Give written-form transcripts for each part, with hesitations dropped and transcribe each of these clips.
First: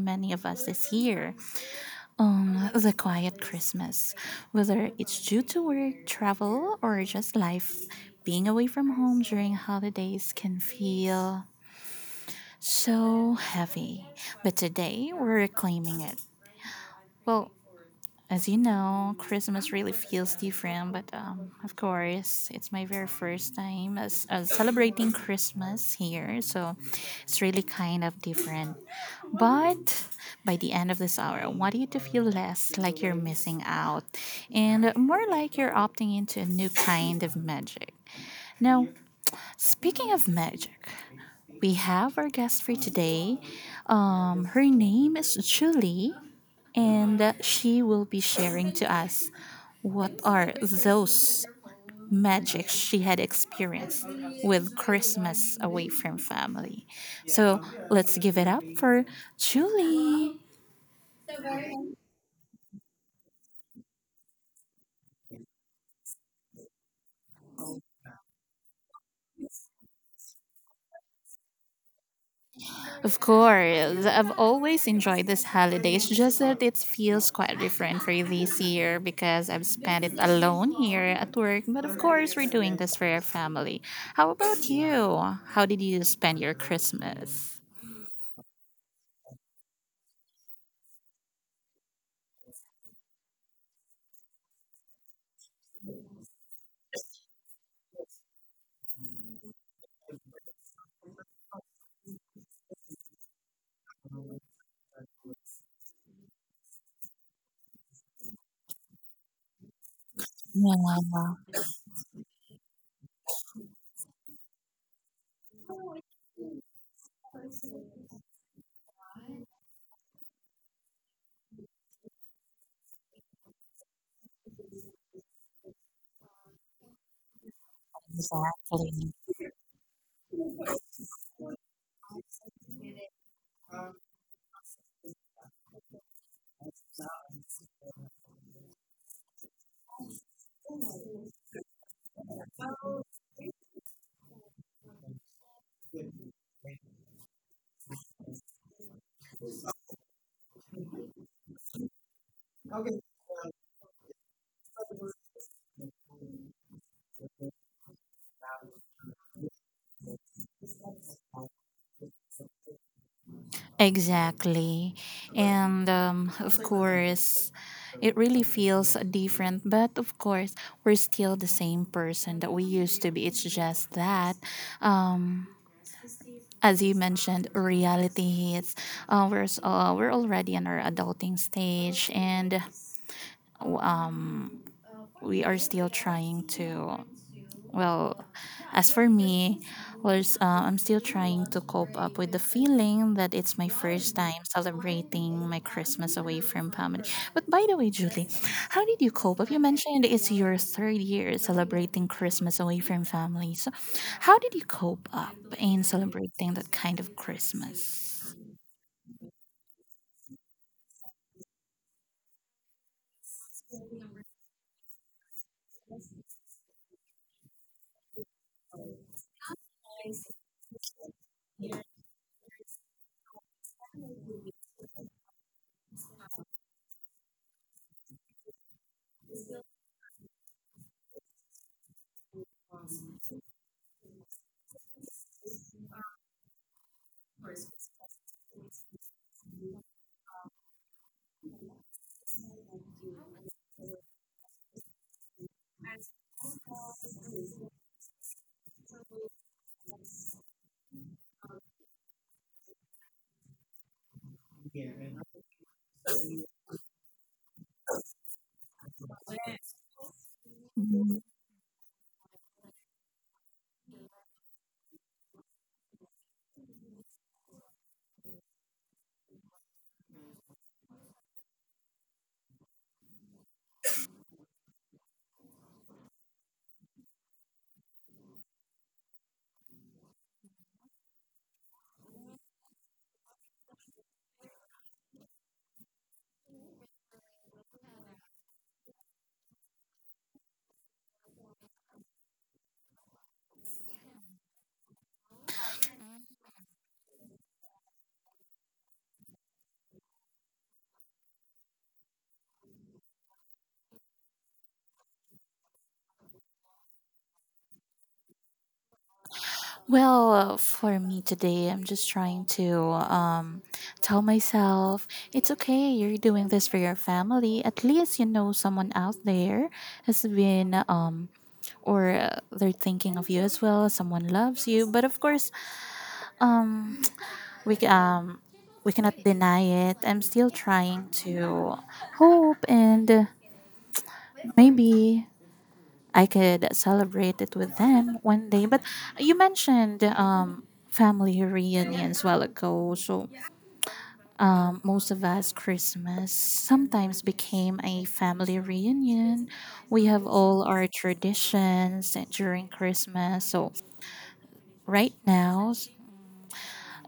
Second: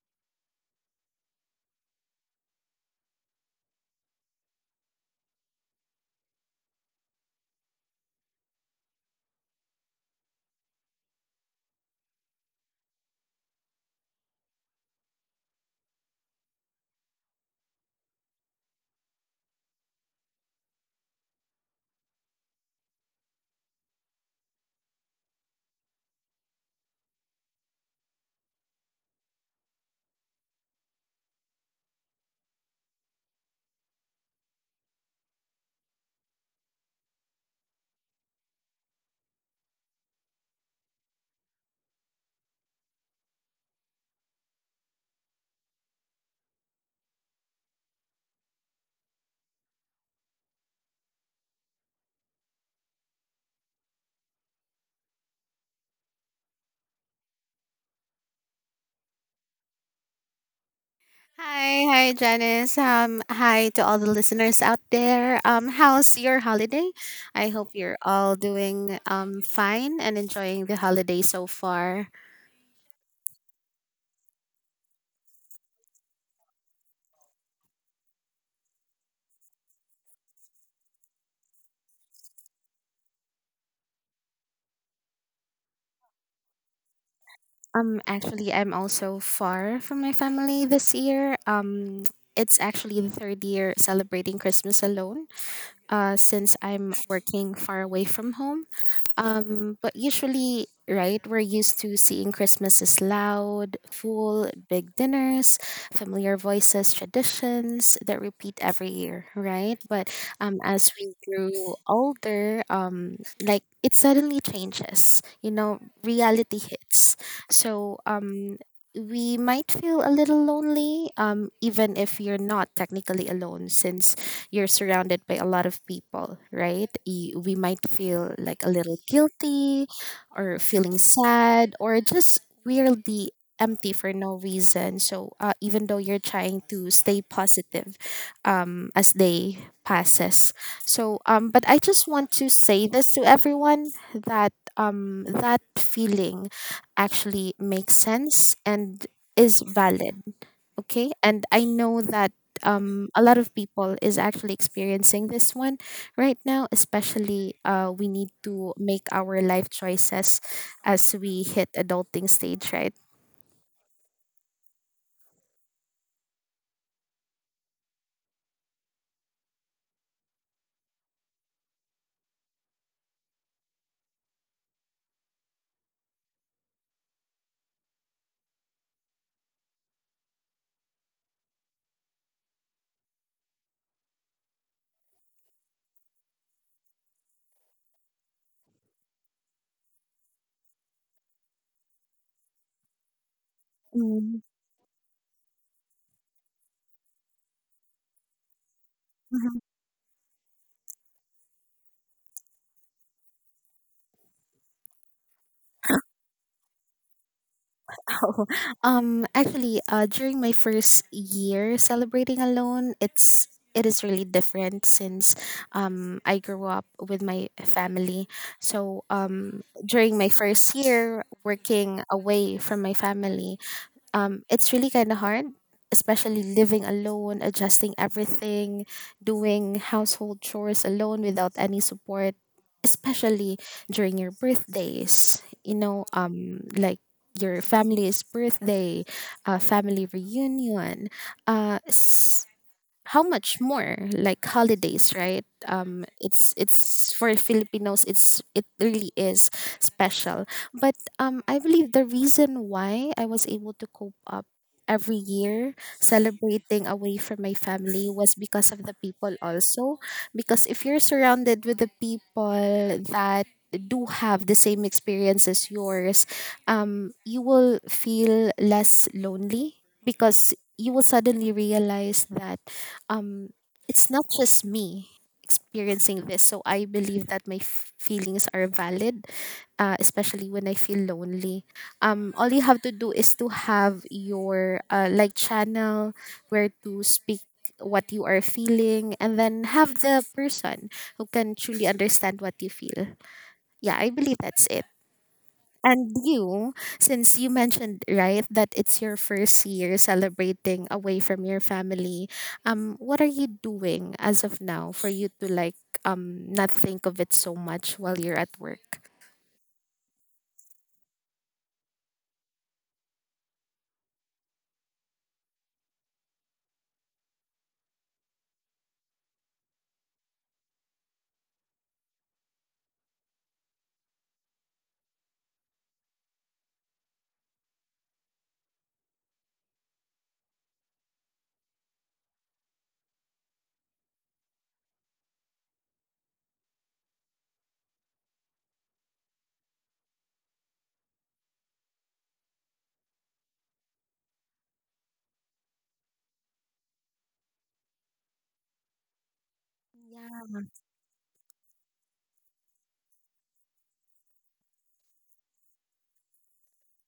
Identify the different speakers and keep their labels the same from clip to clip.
Speaker 1: many of us this year the quiet Christmas. Whether it's due to work, travel, or just life, being away from home during holidays can feel so heavy. But today we're reclaiming it. Well, as you know, Christmas really feels different, but of course, it's my very first time as celebrating Christmas here, so it's really kind of different. But by the end of this hour, I want you to feel less like you're missing out and more like you're opting into a new kind of magic. Now, speaking of magic, we have our guest for today. Her name is Julie, and she will be sharing to us what are those magics she had experienced with Christmas away from family. So let's give it up for Julie.
Speaker 2: Hi, hi Janice. Hi to all the listeners out there. How's your holiday? I hope you're all doing fine and enjoying the holiday so far.
Speaker 1: Of course, I've always enjoyed this holidays. Just that it feels quite different for this year because I've spent it alone here at work. But of course, we're doing this for our family. How about you? How did you spend your Christmas?
Speaker 2: Actually, I'm also far from my family this year. It's actually the third year celebrating Christmas alone, since I'm working far away from home. But usually, right, we're used to seeing Christmas as loud, full, big dinners, familiar voices, traditions that repeat every year, right? But as we
Speaker 1: Yeah,
Speaker 2: grew older, like it suddenly changes, you know, reality hits. So, we might feel a little lonely, even if you're not technically alone, since you're surrounded by a lot of people, right? We might feel like a little
Speaker 1: exactly.
Speaker 2: guilty or feeling sad or just weirdly empty for no reason. So even though you're trying to stay positive as day passes. So but I just want to say this to everyone that that feeling actually makes sense and is valid, okay? And I know that a lot of people is actually experiencing this one right now, especially we need to make our life choices as we hit adulting stage, right?
Speaker 1: Exactly. And of course, it really feels different. But of course, we're still the same person that we used to be. It's just that. Um, as you mentioned, reality hits. We're already in our adulting stage, and um we are still trying to, well, as for me, was I'm still trying to cope up with the feeling that it's my first time
Speaker 2: Mm,
Speaker 1: celebrating my Christmas away from family. But by the way, Julie, how did you cope up? You
Speaker 2: mhm.
Speaker 1: mentioned it's your third year celebrating Christmas away from family, so how did you cope up in celebrating that kind of Christmas?
Speaker 2: Oh, actually, during my first year celebrating alone, it is really different since I grew up with my family. So during my first year working away from my family, it's really kind of hard, especially living alone, adjusting everything, doing household chores alone without any support, especially during your birthdays. You know, like your family's birthday, family reunion, uh, s- how much more like holidays, right? It's for Filipinos, it's it really is special. But I believe the reason why I was able to cope up every year celebrating away from my family was because of the people also, because if you're surrounded with the people that do have the same experience as yours, you will feel less lonely because you will suddenly realize that um it's not just me experiencing this. So I believe that feelings are valid, especially when I feel lonely. All you have to do is to have your like channel where to speak what you are feeling, and then have the person who can truly understand what you feel. Yeah, I believe that's it. And you, since you mentioned, right, that it's your first year celebrating away from your family, what are you doing as of now for you to like not think of it so much while you're at work?
Speaker 1: Well, for me today, I'm just trying to tell myself it's okay. You're doing this for your family. At least you know someone out there has been, or they're thinking of you as well. Someone loves you, but of course, um, we um, we cannot deny it. I'm still trying to hope and maybe I could celebrate it with them one day. But you mentioned family reunions while ago. So most of us, Christmas sometimes became a family reunion. We have all our traditions during Christmas. So right now,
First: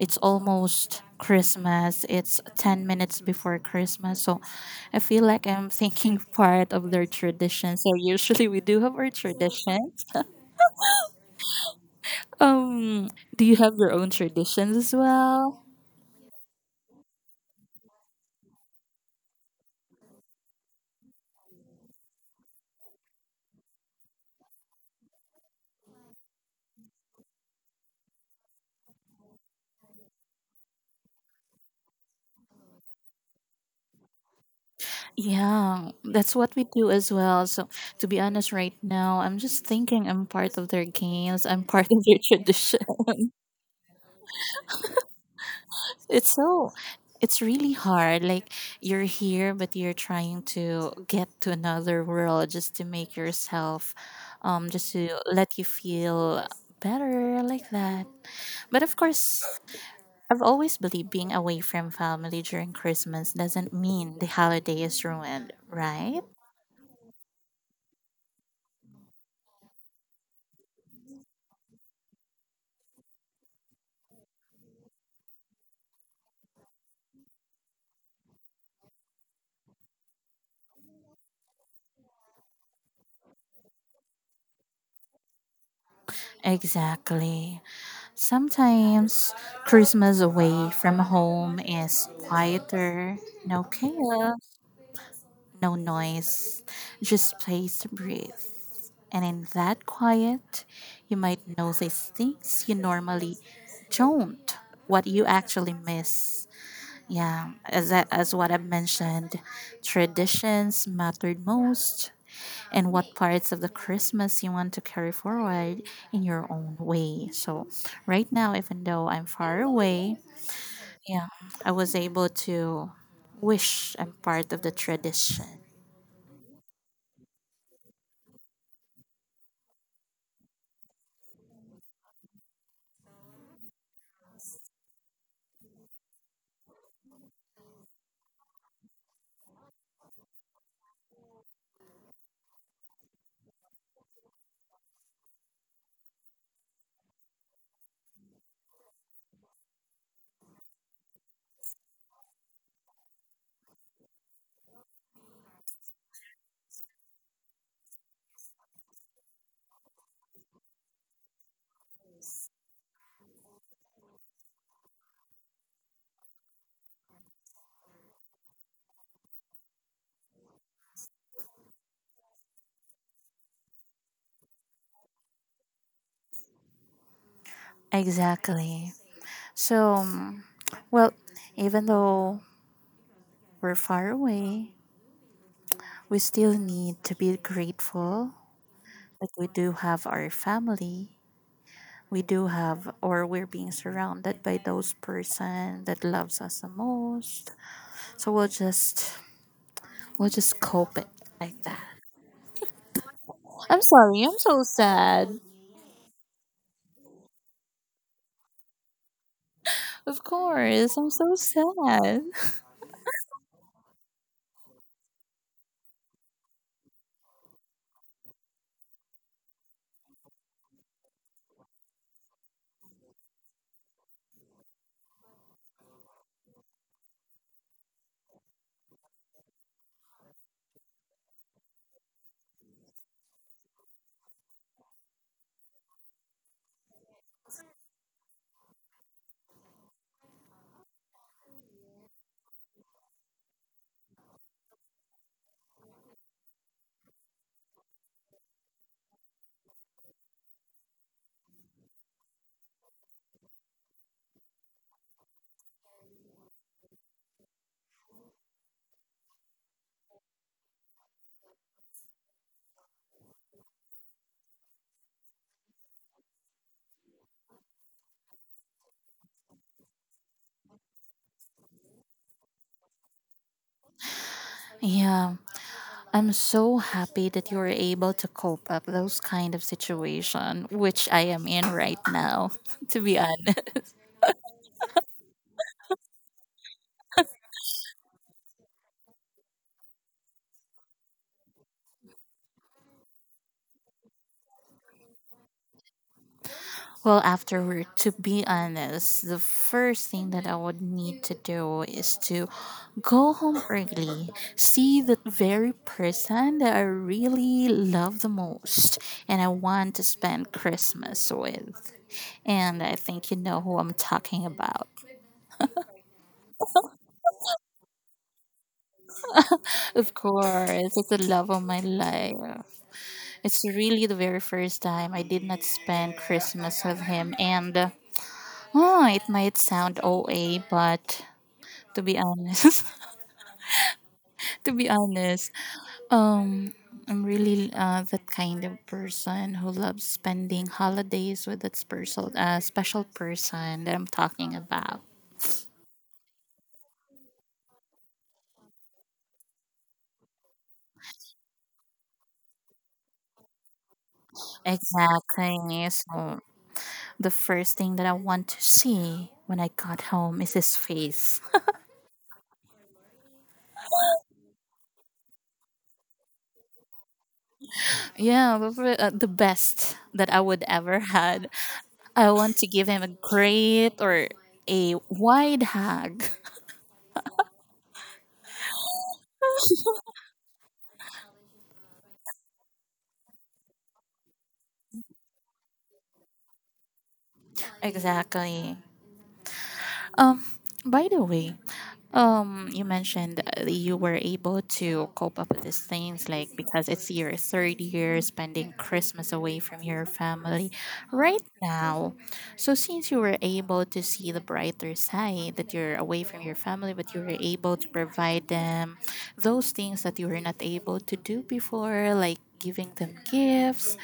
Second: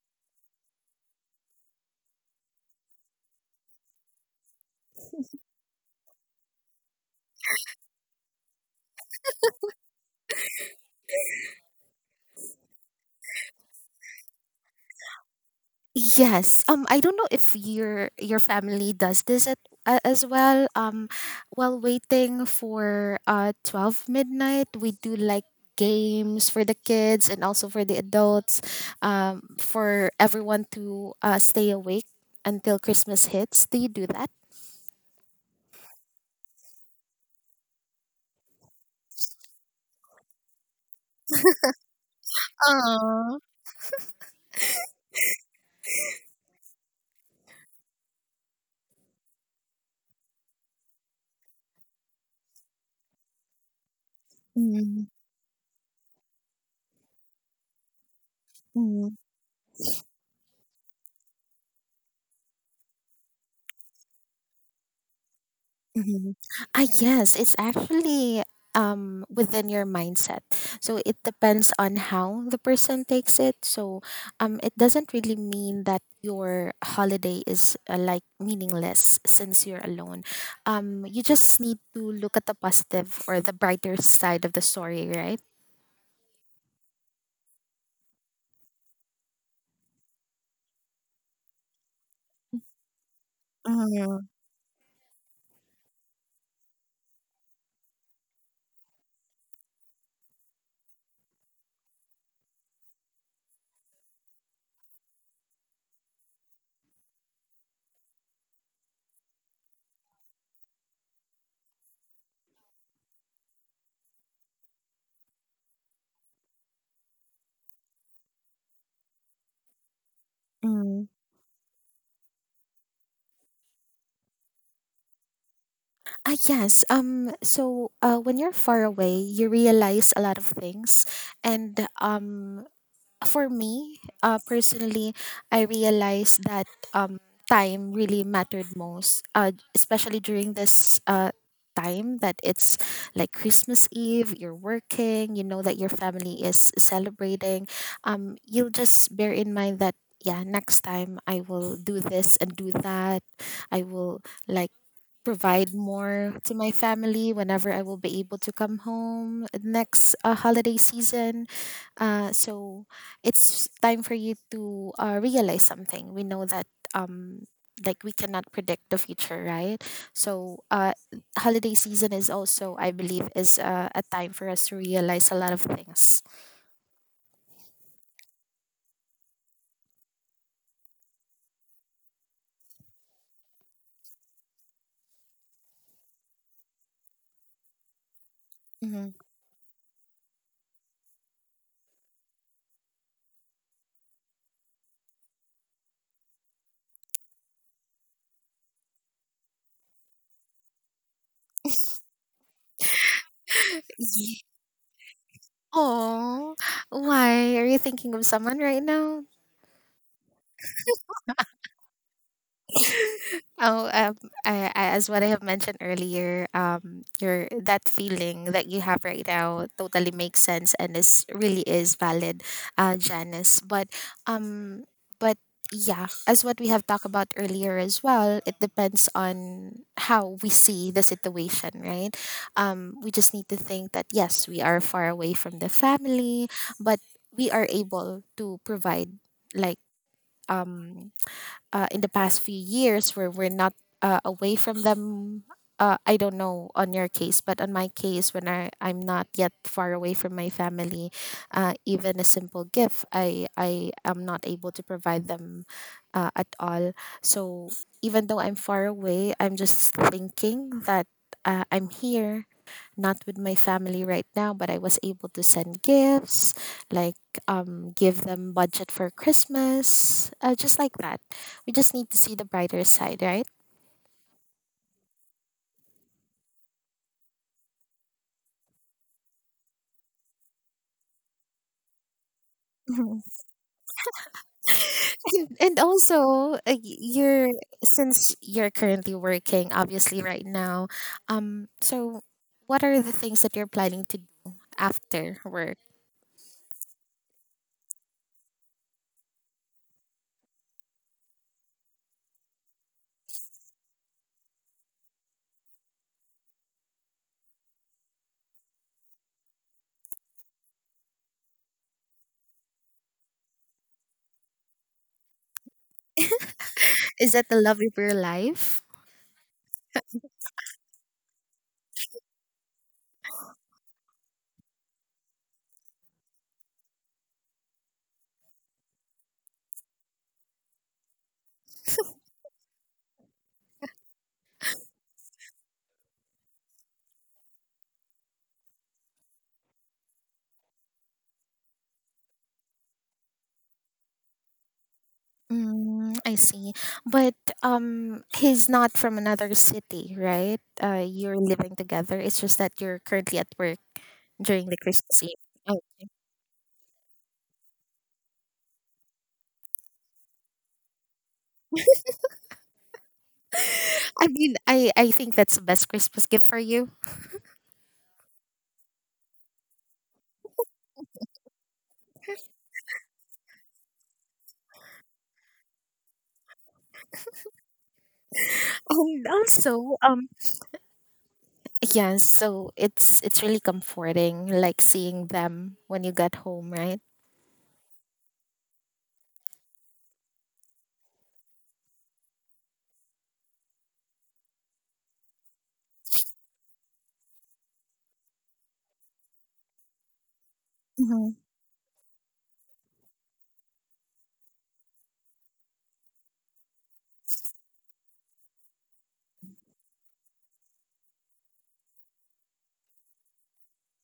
Speaker 1: it's almost Christmas. It's 10 minutes before Christmas. So I feel like I'm thinking part of their tradition. So usually we do have our traditions. Um, do you have your own traditions as well?
Speaker 2: Yes. I don't know if your family does this at, as well. While waiting for 12 midnight, we do like games for the kids and also for the adults, for everyone to stay awake until Christmas hits. Do you do that?
Speaker 1: Yeah, that's what we do as well. So, to be honest, right now, I'm just thinking I'm part of their games, I'm part of their tradition. It's so, it's really hard. Like, you're here, but you're trying to get to another world just to make yourself, just to let you feel better like that. But of
Speaker 2: Aww.
Speaker 1: course, I've always believed being away from family during Christmas doesn't mean the holiday is ruined, right?
Speaker 2: Mhm. Ah, yes, it's actually within your mindset. So it depends on how the person takes it. So it doesn't really mean that your holiday is like meaningless since you're alone. You just need to look at the positive or the brighter side of the story, right?
Speaker 1: Exactly. Sometimes Christmas away from home is quieter, no
Speaker 2: Mm,
Speaker 1: chaos, no noise, just place to breathe. And in that quiet, you might notice things you normally don't, what you actually miss. Yeah, as what I mentioned, traditions mattered most, and what parts of the Christmas you want to carry forward in your own way. So, right now, even though I'm far away,
Speaker 2: mm.
Speaker 1: yeah, I was able to wish I'm part of the tradition.
Speaker 2: Ah, yes. So when you're far away, you realize a lot of things, and um, for me, personally, I realized that um, time really mattered most, especially during this time that it's like Christmas Eve, you're working, you know that your family is celebrating. You'll just bear in mind that, yeah, next time I will do this and do that. I will like provide more to my family whenever I will be able to come home next holiday season. So it's time for you to realize something. We know that um, like we cannot predict the future, right? So holiday season is also, I believe, is a time for us to realize a lot of things.
Speaker 1: Exactly. So, well, even though we're far away, we still need to be grateful
Speaker 2: Mm-hmm.
Speaker 1: that we do have our family, we do have, or we're being surrounded by those person that loves us the most, so we'll just, we'll just cope it like that. I'm sorry, I'm so sad.
Speaker 2: Oh, why are you thinking of someone right now?
Speaker 1: Of course I'm so sad.
Speaker 2: Oh, as what I have mentioned earlier, your that feeling that you have right now totally makes sense and is really is valid, Janice. Um, but yeah, as what we have talked about earlier as well, it depends on how we see the situation, right? We just need to think that yes, we are far away from the family, but we are able to provide like um in the past few years where we're not away from them. I don't know on your case, but on my case, when I'm not yet far away from my family, even a simple gift, I am not able to provide them at all. So even though I'm far away, I'm just thinking that I'm here, not with my family right now, but I was able to send gifts, like give them budget for Christmas, just like that. We just need to see the brighter side, right?
Speaker 1: Yeah, I'm so happy that you're able to cope up those kind of situation which I am in right now. To be
Speaker 2: Mhm.
Speaker 1: honest.
Speaker 2: And also, you're since you're currently working, obviously, right now. So what are the things that you're planning to do after work?
Speaker 1: Well, afterward, to be honest, the first thing that I would need to do is to go home early, see the very person that I really love the most and I want to spend Christmas with. And I think you know who I'm talking about.
Speaker 2: Is that the love of your life?
Speaker 1: Of course, it's the love of my life. It's really the very first time I did not spend Christmas with him. And oh, it might sound OA, but to be honest, to be honest, um, I'm really that kind of person who loves spending holidays with that special person that I'm talking about.
Speaker 2: Mm, I see. But he's not from another city, right? You're living together. It's just that you're currently at work during the Christmas Eve.
Speaker 1: Exactly.
Speaker 2: Okay.
Speaker 1: So the first thing that I want to see when I got home is his face.
Speaker 2: I mean, I think that's the best Christmas gift for you.
Speaker 1: Yeah, the best that I would ever had. I want to give him a great or a wide hug.
Speaker 2: And also, yeah, so it's really comforting, like seeing them when you get home, right?
Speaker 1: Exactly. Um, by the way, you mentioned you were able to cope up with these things, like because it's your third year spending Christmas away from your family. Right now, so since you were able to see the brighter side that you're away from your family, but you were able to provide them those things that you were not able to do before, like giving them gifts.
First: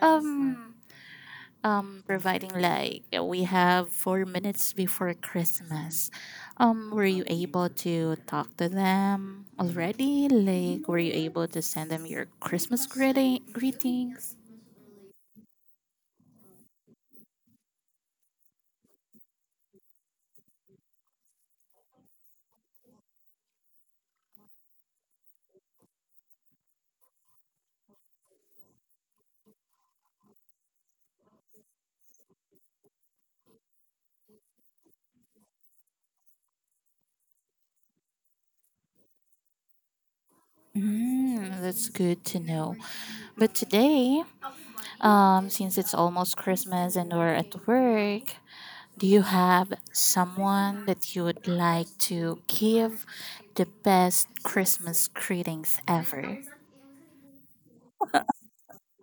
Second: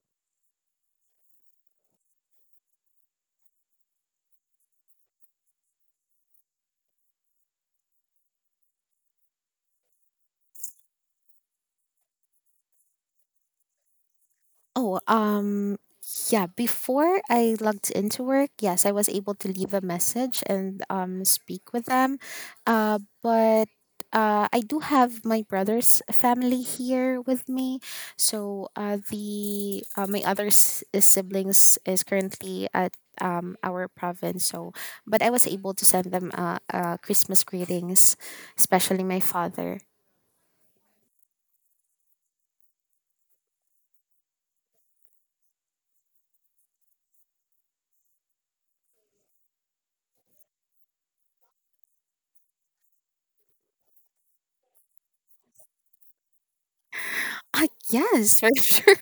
Speaker 1: Um, providing like We have 4 minutes before Christmas. Were you able to talk to them already? Like, were you able to send them your Christmas greetings?
Speaker 2: Oh, yeah. Before I logged into work, yes, I was able to leave a message and speak with them, but. I do have my brother's family here with me, so the my other siblings is currently at our province. So, but I was able to send them Christmas greetings, especially my father.
Speaker 1: Mm, that's good to know. But today, since it's almost Christmas and we're at work, do you have someone that you would like to give the best Christmas greetings ever?
Speaker 2: Yes, for sure.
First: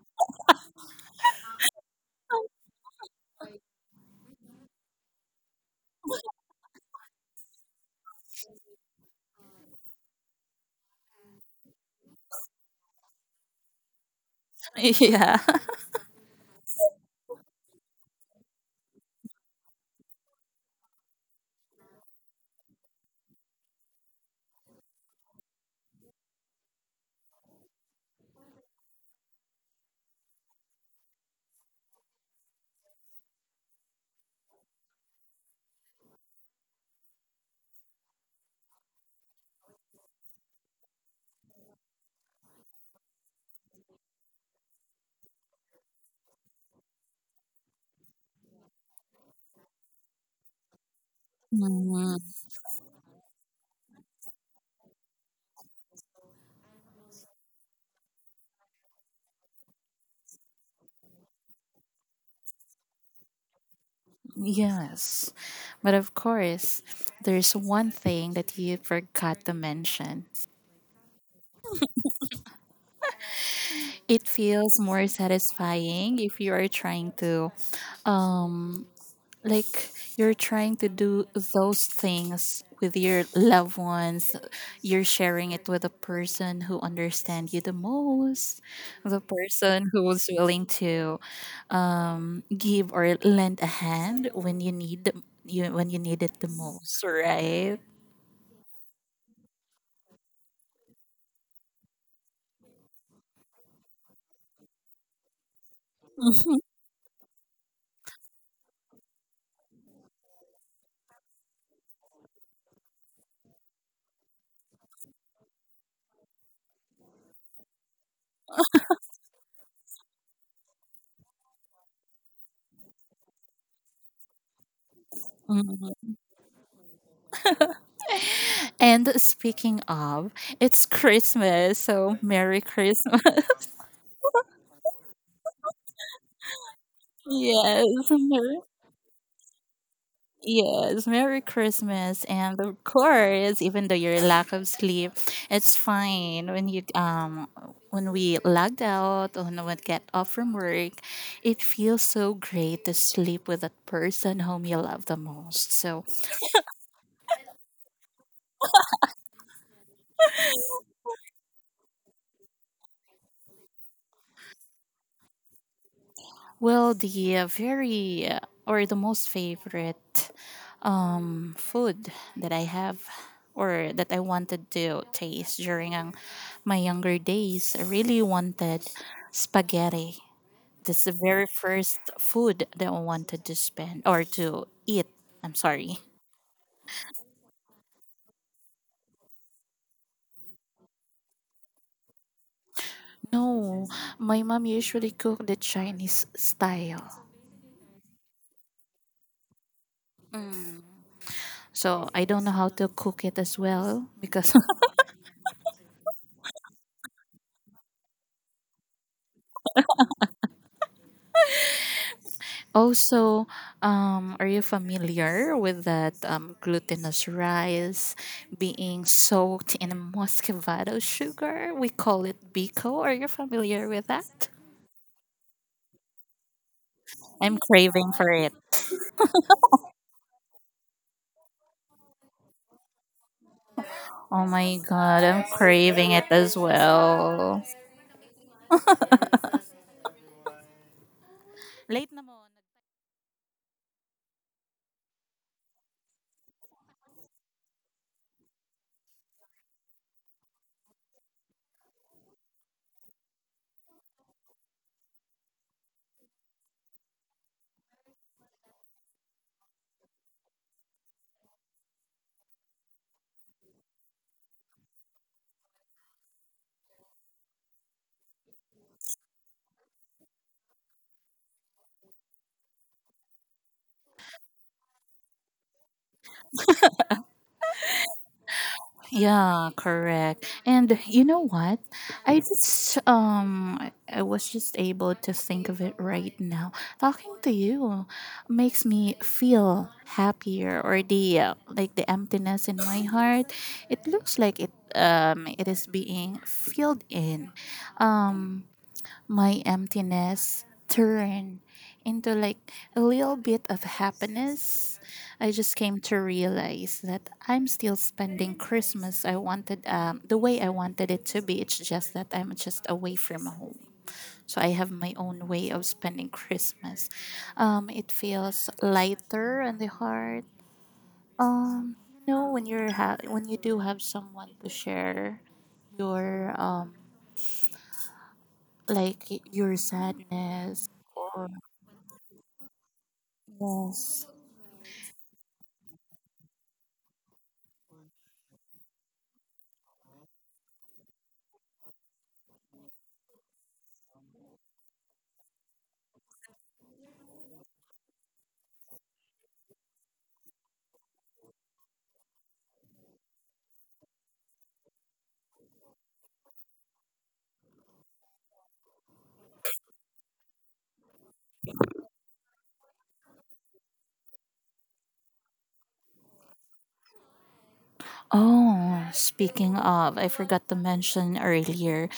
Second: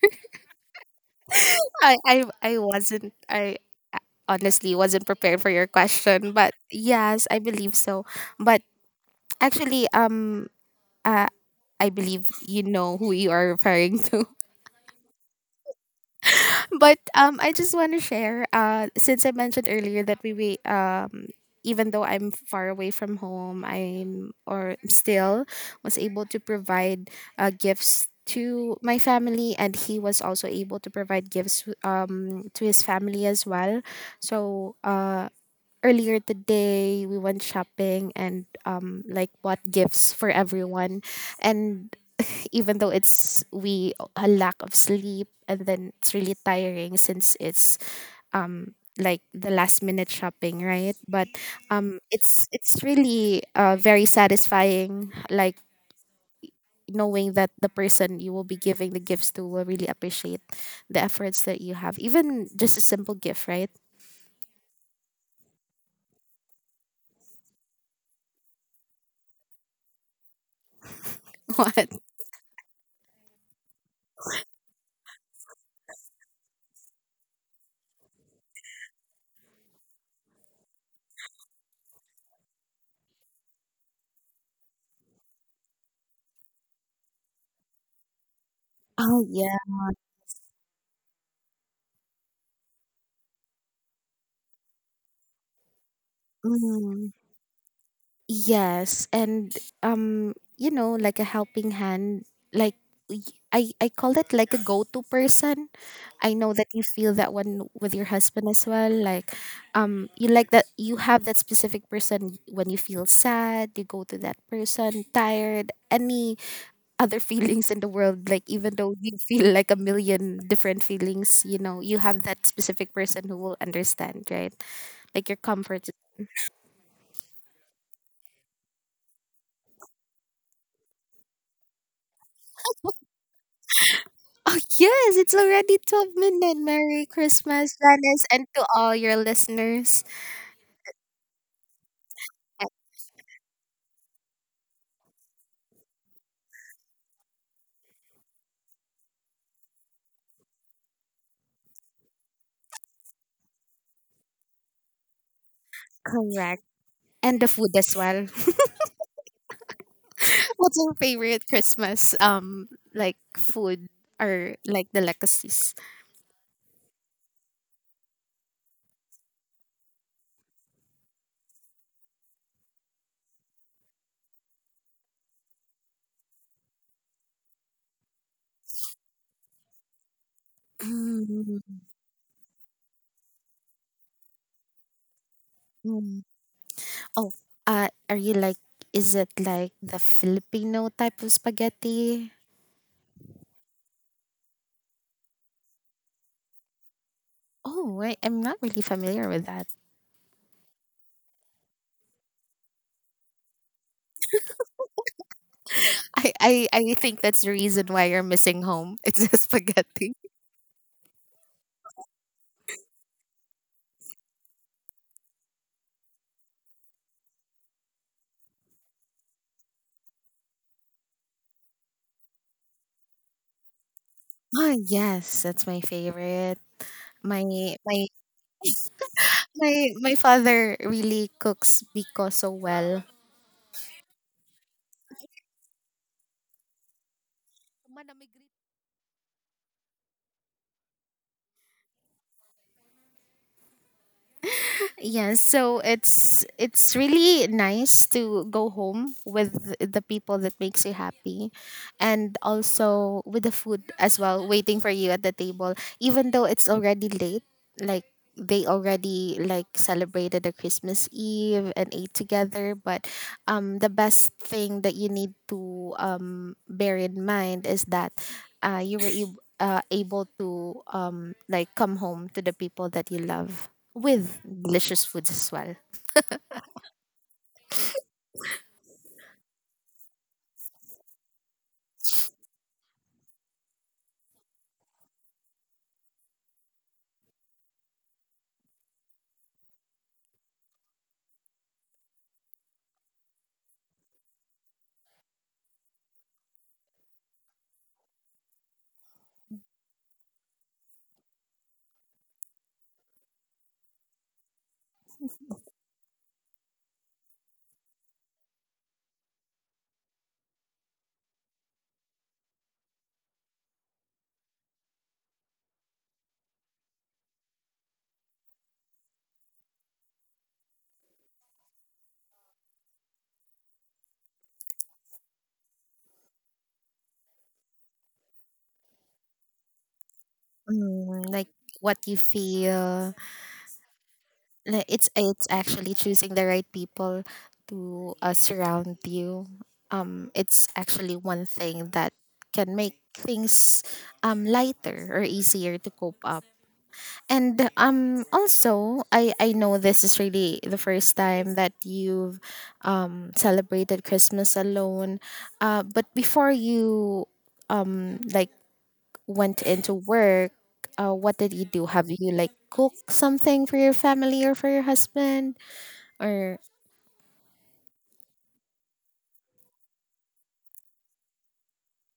Speaker 2: I honestly wasn't prepared for your question, but yes, I believe so. But actually, uh, I believe you know who you are referring to.
Speaker 1: Yeah.
Speaker 2: But I just want to share. Since I mentioned earlier that we even though I'm far away from home, I'm or still was able to provide gifts to my family, and he was also able to provide gifts to his family as well. So earlier today we went shopping and like bought gifts for everyone, and even though it's we a lack of sleep and then it's really tiring since it's like the last minute shopping, right? But
Speaker 1: Mm,
Speaker 2: it's really very satisfying, like knowing that the person you will be giving the gifts to will really appreciate the efforts that you have, even just a simple gift, right?
Speaker 1: yes. But of course, there's one thing that you forgot to mention.
Speaker 2: What?
Speaker 1: It feels more satisfying if you are trying to um, like, you're trying to do those things with your loved ones, you're sharing it with a person who understands you the most, the
Speaker 2: Oh, yeah.
Speaker 1: person who's willing to give or lend a hand when you when you need it the most, right?
Speaker 2: Yes, and you know, like a helping hand, like y- I call it like a go-to person. I know that you feel that one with your husband as well. Like, you like that you have that specific person when you feel sad, you go to that person, tired, any other feelings in the world. Like even though you feel like a million different feelings, you know, you have that specific person who will understand, right? Like your comfort.
Speaker 1: Mhm. And speaking of, it's Christmas, so Merry Christmas.
Speaker 2: Oh, yes, it's already 12 midnight. Merry Christmas,
Speaker 1: Yes,
Speaker 2: Janice, and
Speaker 1: Merry.
Speaker 2: to all your listeners.
Speaker 1: Yes, Merry Christmas. And of course, even though your lack of sleep, it's fine when you when we logged out, or when we get off from work, it feels so great to sleep with that person whom you love the most. So,
Speaker 2: Correct. And the food as well. What's your favorite Christmas like food or like delicacies?
Speaker 1: well, the very or the most favorite food that I have or that I wanted to taste during my younger days, I really wanted spaghetti. That's the very
Speaker 2: Mm,
Speaker 1: first food that I wanted to spend or to eat. I'm sorry.
Speaker 2: mm. Oh, are you like is it like the Filipino type of spaghetti?
Speaker 1: No, my mom usually cook the Chinese style.
Speaker 2: Oh, I'm not really familiar with that.
Speaker 1: So I don't know how to cook it as well, because
Speaker 2: I think that's the reason why you're missing home. It's the spaghetti.
Speaker 1: also, are you familiar with that glutinous rice being soaked in muscovado sugar? We call it biko. Are you familiar with that?
Speaker 2: Oh, yes, that's my favorite. My
Speaker 1: I'm
Speaker 2: my
Speaker 1: craving for it.
Speaker 2: my my father really cooks biko so well.
Speaker 1: Oh my god, I'm craving it as well. Late na mo.
Speaker 2: Yeah, so it's really nice to go home with the people that makes you happy, and also with the food as well waiting for you at the table, even though it's already late, like they already like celebrated the Christmas Eve and ate together. But the best thing that you need to bear in mind is that you were able to like come home to the people that you love with delicious foods as well.
Speaker 1: Yeah, correct. And you know what? I just I was just able to think of it right now. Talking to you makes me feel happier, or the like the emptiness in my heart. It looks like it is being filled in. Um my emptiness turn into like a little bit of happiness. I just came to realize that I'm still spending Christmas I wanted, the way I wanted it to be. It's just that I'm just away from home. So I have my own way of spending Christmas. It feels lighter on the heart. Um, you know when when you do have someone to share your like your sadness.
Speaker 2: Mm, like what you feel.
Speaker 1: Yes.
Speaker 2: Like it's actually choosing the right people to surround you. It's actually one thing that can make things lighter or easier to cope up. And also I know this is really the first time that you've celebrated Christmas alone. But before you like went into work, what did you do? Have you like cooked something for your family or for your husband? Or
Speaker 1: Oh, speaking of, I forgot to mention earlier.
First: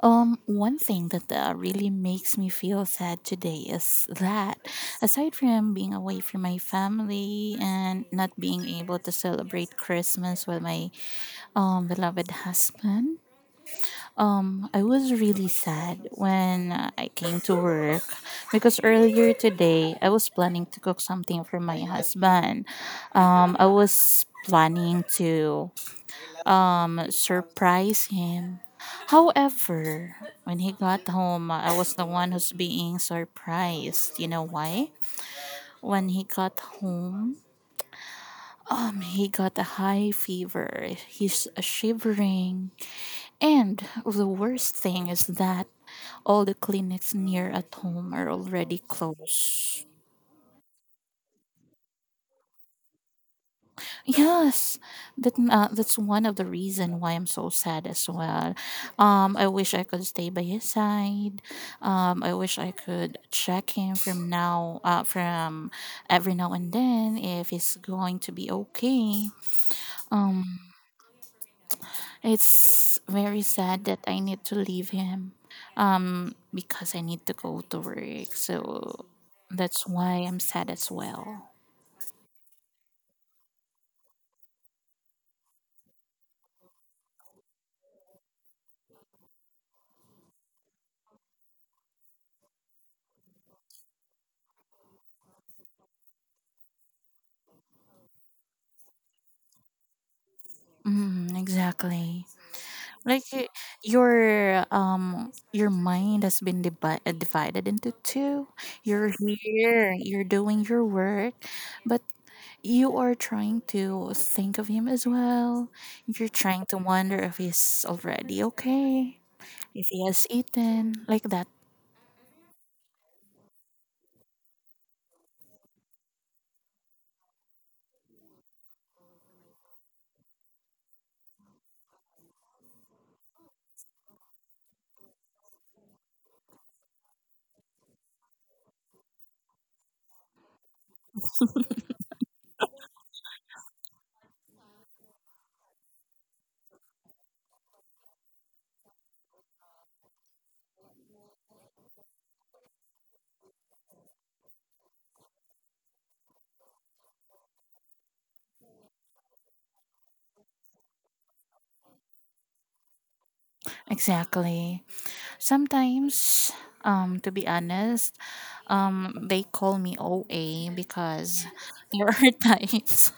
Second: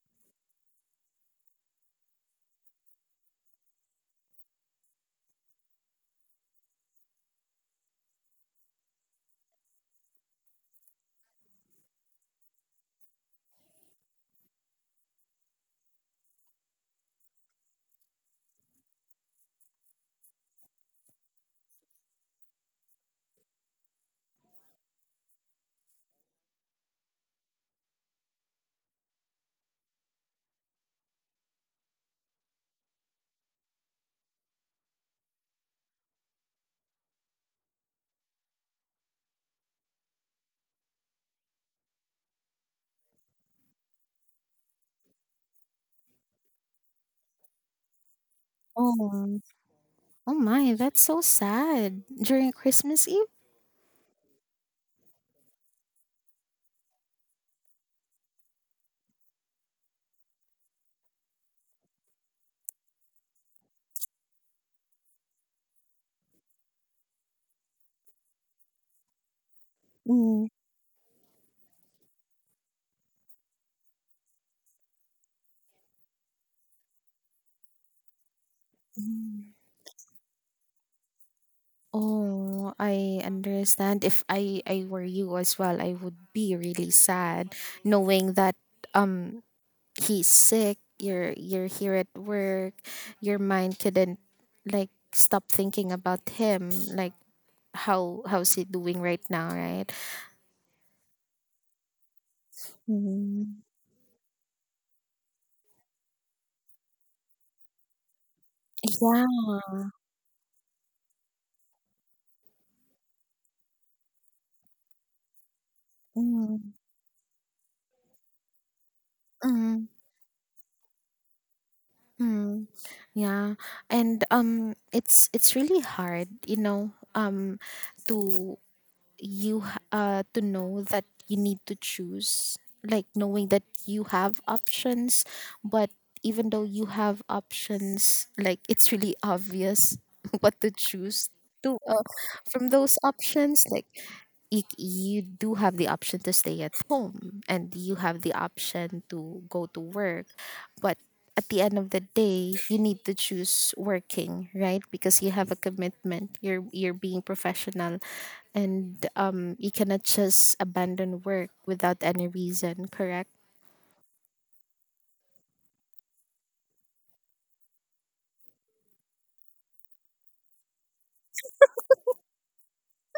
Speaker 1: One thing that really makes me feel sad today is that aside from being away from my family and not being able to celebrate Christmas with my beloved husband, I was really sad when I came to work because earlier today I was planning to cook something for my husband. I was planning to surprise him. However, when he got home, I was the one who's being surprised. You know why? When he got home, he got a high fever. He's shivering, and the worst thing is that all the clinics near at home are already
Speaker 2: oh,
Speaker 1: closed.
Speaker 2: oh my, that's so sad during Christmas Eve.
Speaker 1: Yes, that that's one of the reason why I'm so sad as well. I wish I could stay by his side. I wish I could check him from now, from every now and then if he's going to be okay.
Speaker 2: Mm.
Speaker 1: Um, it's very sad that I need to leave him. Because I need to go to work, so
Speaker 2: Mm.
Speaker 1: that's why I'm sad as well.
Speaker 2: Oh, I understand. If I were you as well, I would be really sad knowing that um he's sick. You're here at work. Your mind couldn't, like, stop thinking about him. Like how's it doing right now, right?
Speaker 1: Mm, exactly. like y-
Speaker 2: Mm-hmm.
Speaker 1: your um your mind has been divided into two. You're
Speaker 2: Yeah.
Speaker 1: here, you're doing your work, but you are trying to think of him as well. You're trying
Speaker 2: Mm,
Speaker 1: to wonder if he's already okay,
Speaker 2: mm,
Speaker 1: if he has eaten, like that.
Speaker 2: mm, yeah. And it's really hard, to to know that you need to choose, like knowing that you have options, but even though you have options, like it's really obvious what to choose to from those options. Like, you do have the option to stay at home and you have the option to go to work, but at the end of the day you need to choose working, right? Because you have a commitment, you're being professional. And you cannot just abandon work without any reason, correct?
Speaker 1: Exactly. Sometimes, to be honest, they call me OA because there are times.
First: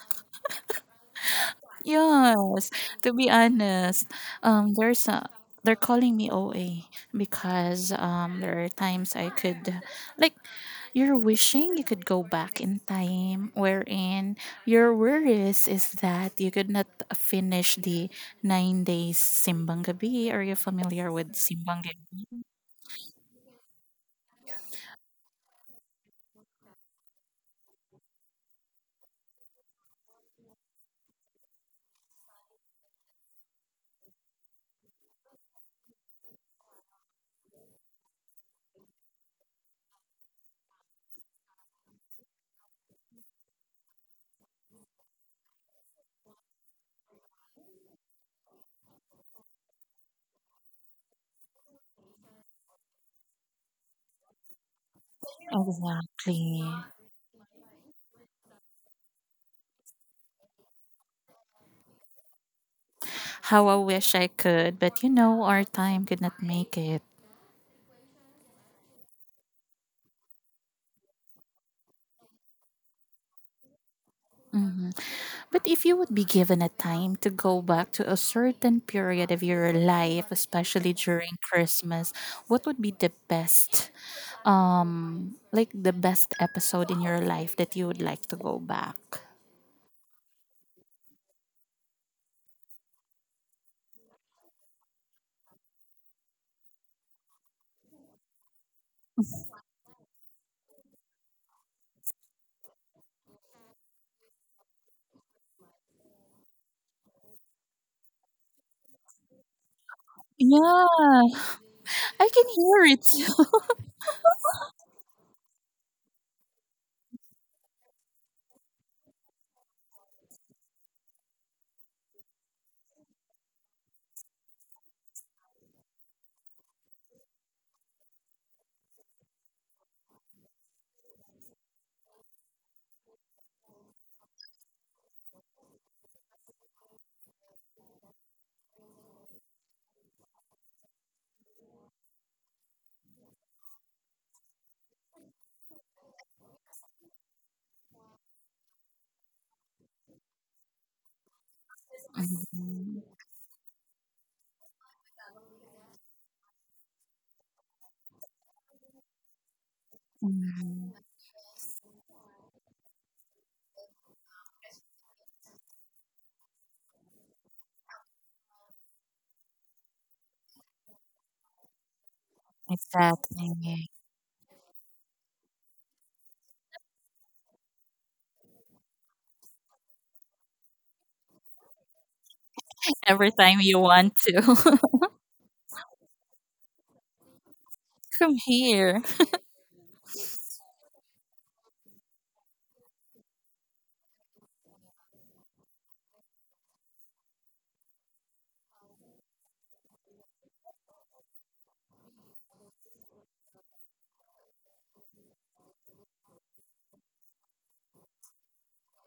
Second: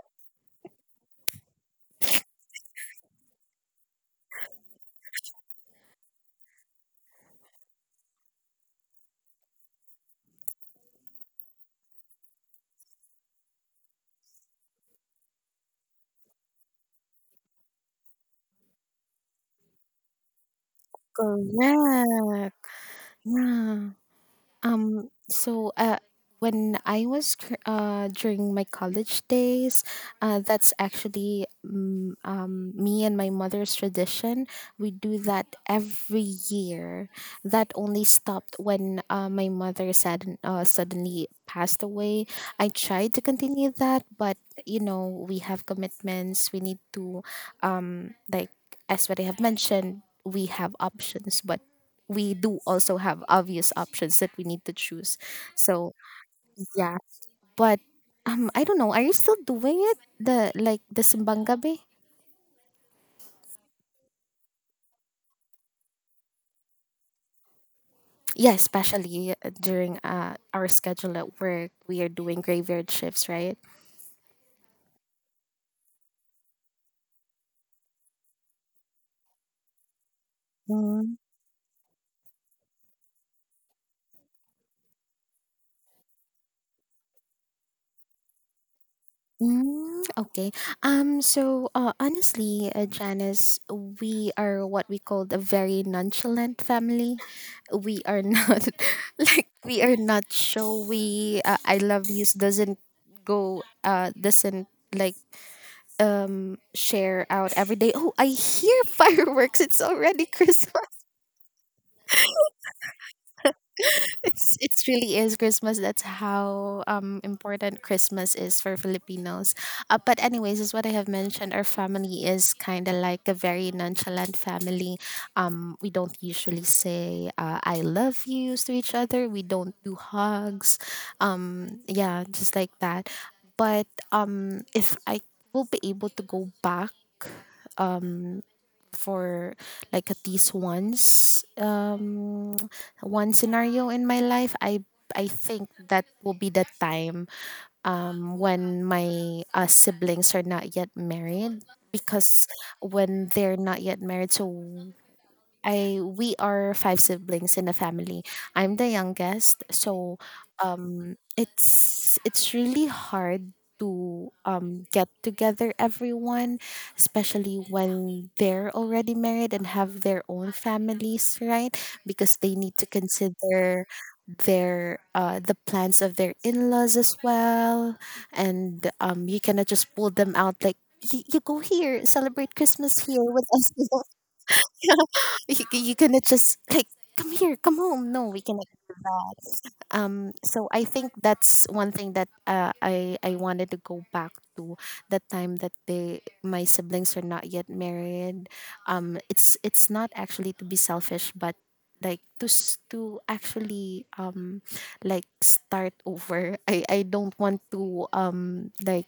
Speaker 1: Yes, to be honest, there's a they're calling me OA because there are times I could, like, you're wishing you could go back in time wherein your worries is that you could not finish the 9 days simbang gabi. Are you familiar with simbang gabi?
Speaker 2: Correct. Yeah. So, when I was during my college days, that's actually, me and my mother's tradition. We do that every year. That only stopped when my mother suddenly passed away. I tried to continue that, but, we have commitments. We need to, like, as what I have mentioned, we have options, but we do also have obvious options that we need to choose. So
Speaker 1: Exactly.
Speaker 2: yeah, but I don't know. Are you still doing it? The simbang gabi?
Speaker 1: How I wish I could, but you know our time could not make it.
Speaker 2: Yeah, especially during our schedule at work, we are doing graveyard shifts, right?
Speaker 1: Mm-hmm. But if you would be given a time to go back to a certain period of your life, especially during Christmas, what would be the best, like, the best episode in your life that you would like to go back?
Speaker 2: Mm, okay. So, honestly, Janice, we are what we call a very nonchalant family. We are not like we are not showy. I love yous doesn't go. Doesn't, like, share out every day. Oh, I hear fireworks. It's already Christmas.
Speaker 1: Yeah, I can hear it.
Speaker 2: It's really is Christmas. That's how important Christmas is for Filipinos. But anyways, as what I have mentioned, our family is kind of like a very nonchalant family. We don't usually say "I love yous" to each other. We don't do hugs. Yeah, just like that. But if I will be able to go back for, like, at least once, one scenario in my life, I think that will be the time when my siblings are not yet married, because
Speaker 1: Mhm,
Speaker 2: when they're not yet married, so I we are five siblings in a family. I'm the youngest, so
Speaker 1: mhm.
Speaker 2: it's really hard to get together everyone, especially when they're already married and have their own families, right? Because they need to
Speaker 1: Exactly.
Speaker 2: consider the plans of their in-laws as well. And you cannot just pull them out, like, you go here, celebrate Christmas here
Speaker 1: Every
Speaker 2: with
Speaker 1: time
Speaker 2: us.
Speaker 1: you want to.
Speaker 2: You cannot just, like, come here, come home. No,
Speaker 1: Come
Speaker 2: we cannot do
Speaker 1: here.
Speaker 2: that. So I think that's one thing that I wanted to go back to, the time that they my siblings are not yet married. It's not actually to be selfish, but, like, to actually, like, start over. I don't want to, like,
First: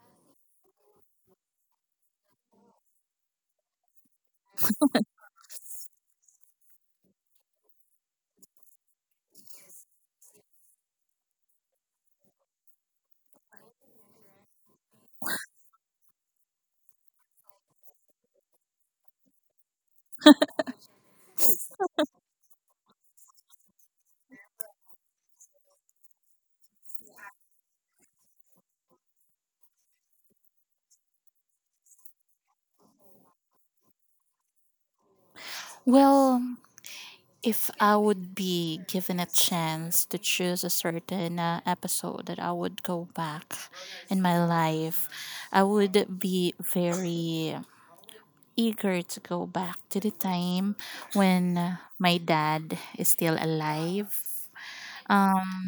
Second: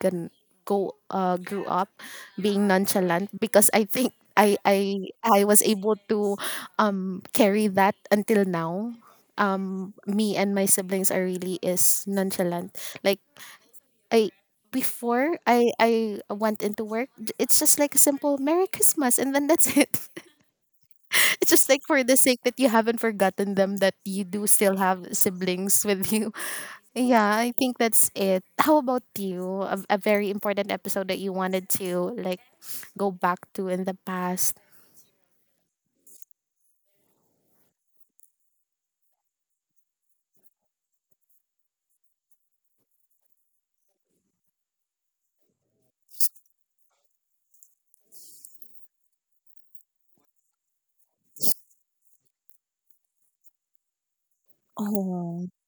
Speaker 2: can go grew up being nonchalant, because I think I was able to carry that until now. Me and my siblings are really is nonchalant. Like, I before I went into work, it's just like a simple Merry Christmas and then that's it. It's just like for the sake that you haven't forgotten them, that you do still have siblings with you. Yeah, I think that's it. How about you? A very important episode that you wanted to, like, go back to in the past.
Speaker 1: Well, if I would be given a chance to choose a certain episode that I would go back in my life, I would be very eager to go back to the time when my dad is still alive.
Speaker 2: Oh.
Speaker 1: Um,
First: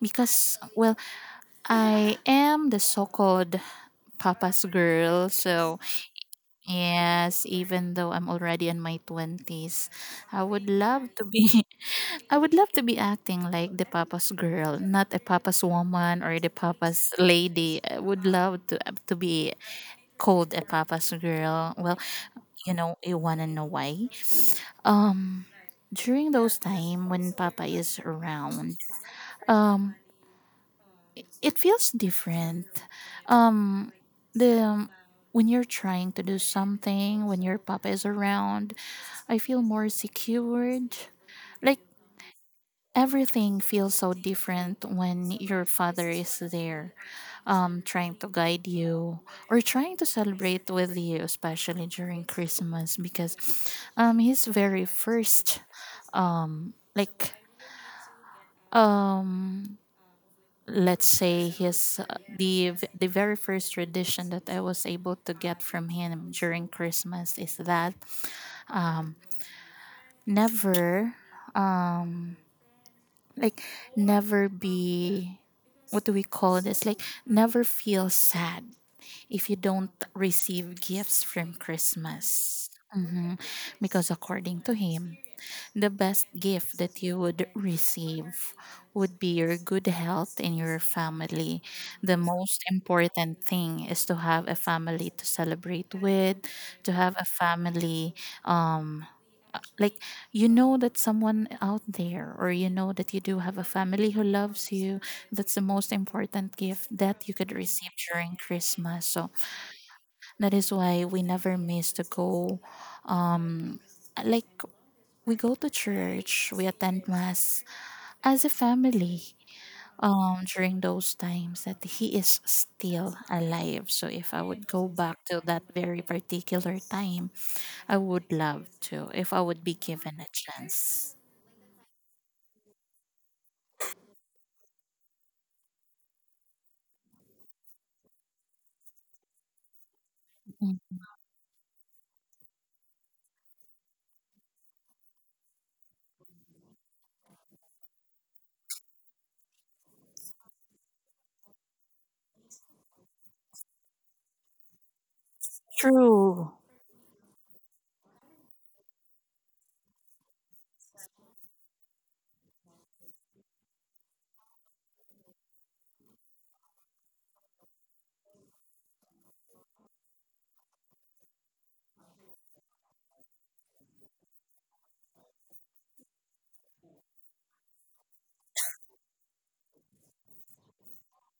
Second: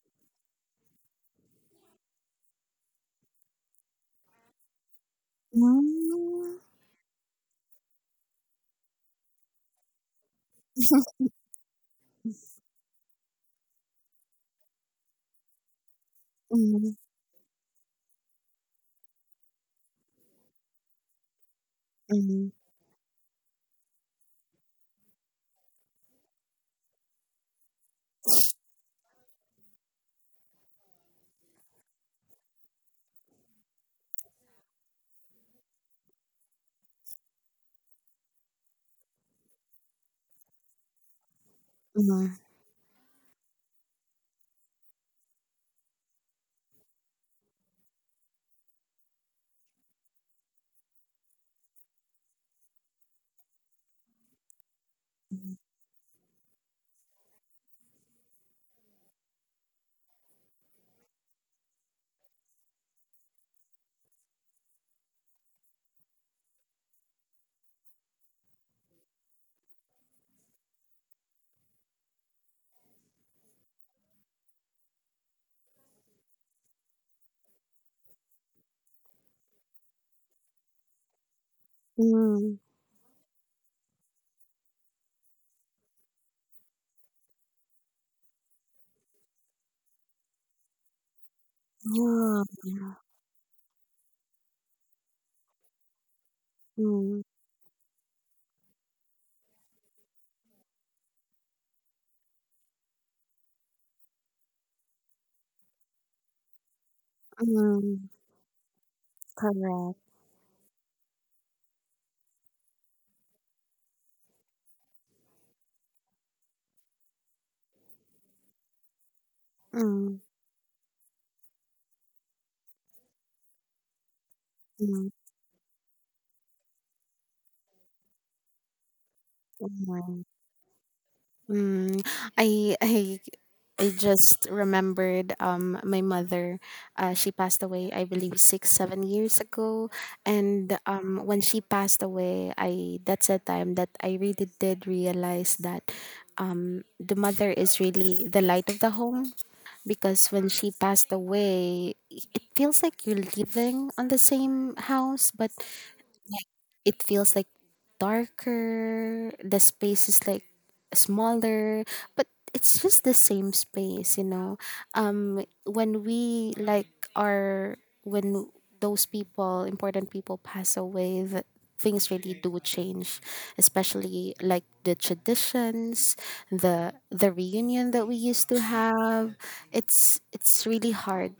Speaker 1: because, well, I am the so called papa's girl, so
Speaker 2: Mm,
Speaker 1: yes, even though I'm already in my 20s, I would love to be I would love to be acting like the papa's girl, not a papa's woman or the
Speaker 2: mm,
Speaker 1: papa's lady. I would love to be called a papa's girl. Well,
Speaker 2: mm,
Speaker 1: you want to know why? Um During those time when papa is around, um it feels different. Um, the When you're trying to do something, when your papa is around, I feel more secured. Like,
Speaker 2: mm,
Speaker 1: everything feels so different when your father is there, trying to guide you or trying to celebrate with you, especially during Christmas, because his very
Speaker 2: mm,
Speaker 1: first, um, like um let's say his the very first tradition that I was able to get from him during Christmas is that never, like, never be, what do we call this, like, never feel sad if you don't receive gifts from
Speaker 2: mm,
Speaker 1: Christmas. Mhm. Because according to him, the best gift that you would receive would be your good health and your family. The most important thing is to have a family to celebrate with, to have
Speaker 2: mm,
Speaker 1: a family, um like you know that someone out there, or you know that you do have a family who loves you. That's the most important gift that you could receive
Speaker 2: mm,
Speaker 1: during Christmas, so
Speaker 2: correct.
Speaker 1: that is why we never miss to go. Like, we go to church, we attend Mass as a family,
Speaker 2: Mm,
Speaker 1: during those times that He is still alive. So, if I would go
Speaker 2: mm,
Speaker 1: back to that very particular time, I would love to, if I would be given
Speaker 2: mm.
Speaker 1: a chance.
Speaker 2: Mm, I I I just remembered my mother. She passed away, I believe, 6-7 years ago. And
Speaker 1: Mm.
Speaker 2: when she passed away, I that's a time that I really did realize that the mother is really the light of the home, because when she passed away, it feels like you're living on the same house, but
Speaker 1: True.
Speaker 2: it feels like darker, the space is like smaller, but it's just the same space, you know. When we like are when those people important people pass away, things really do change, especially like the traditions, the reunion that we used to have. It's really hard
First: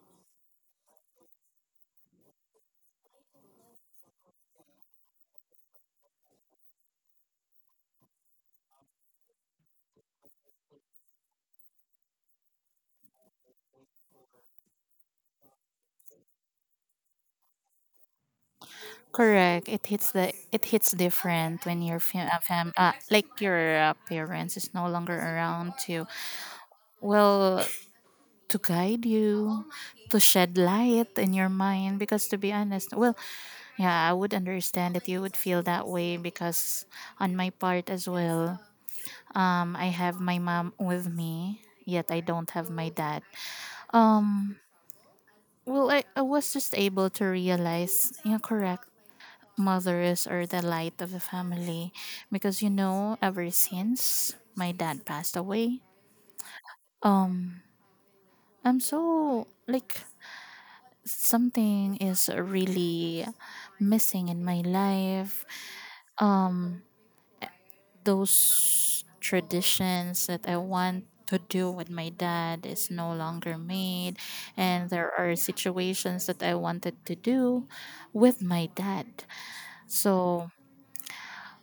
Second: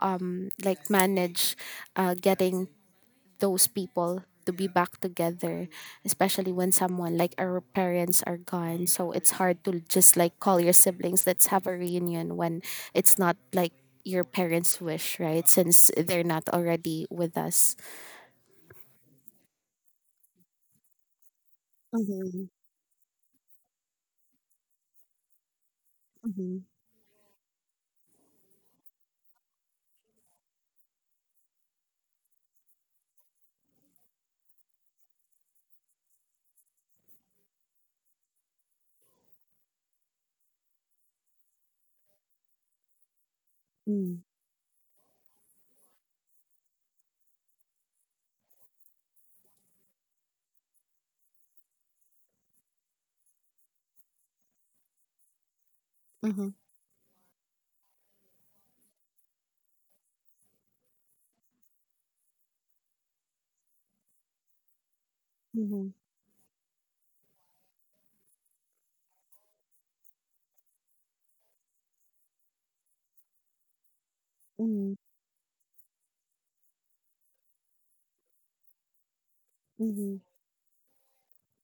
Speaker 2: like, manage getting those people to be back together, especially when someone like our parents are gone. So it's hard to just, like, call your siblings, let's have a reunion, when it's not like your parents' wish, right? Since they're not already with us.
Speaker 1: Correct. It hits different when your fam,
Speaker 2: Mhm,
Speaker 1: fam like your parents is no longer around to,
Speaker 2: mhm,
Speaker 1: well, to guide you, to shed light in your mind. Because to be honest, well, yeah, I would understand that you would feel that way because on my part as well, I have my mom with me, yet I don't have my dad.
Speaker 2: mm,
Speaker 1: Well, I was just able to realize, correct, mothers are the light of the family. Because, ever since my dad passed away,
Speaker 2: mhm,
Speaker 1: I'm so, like, something is really missing in my life.
Speaker 2: mhm,
Speaker 1: Those traditions that I want to do with my dad is no longer made, and
Speaker 2: mhm,
Speaker 1: there are situations that I wanted to do with my dad.
Speaker 2: mhm,
Speaker 1: So,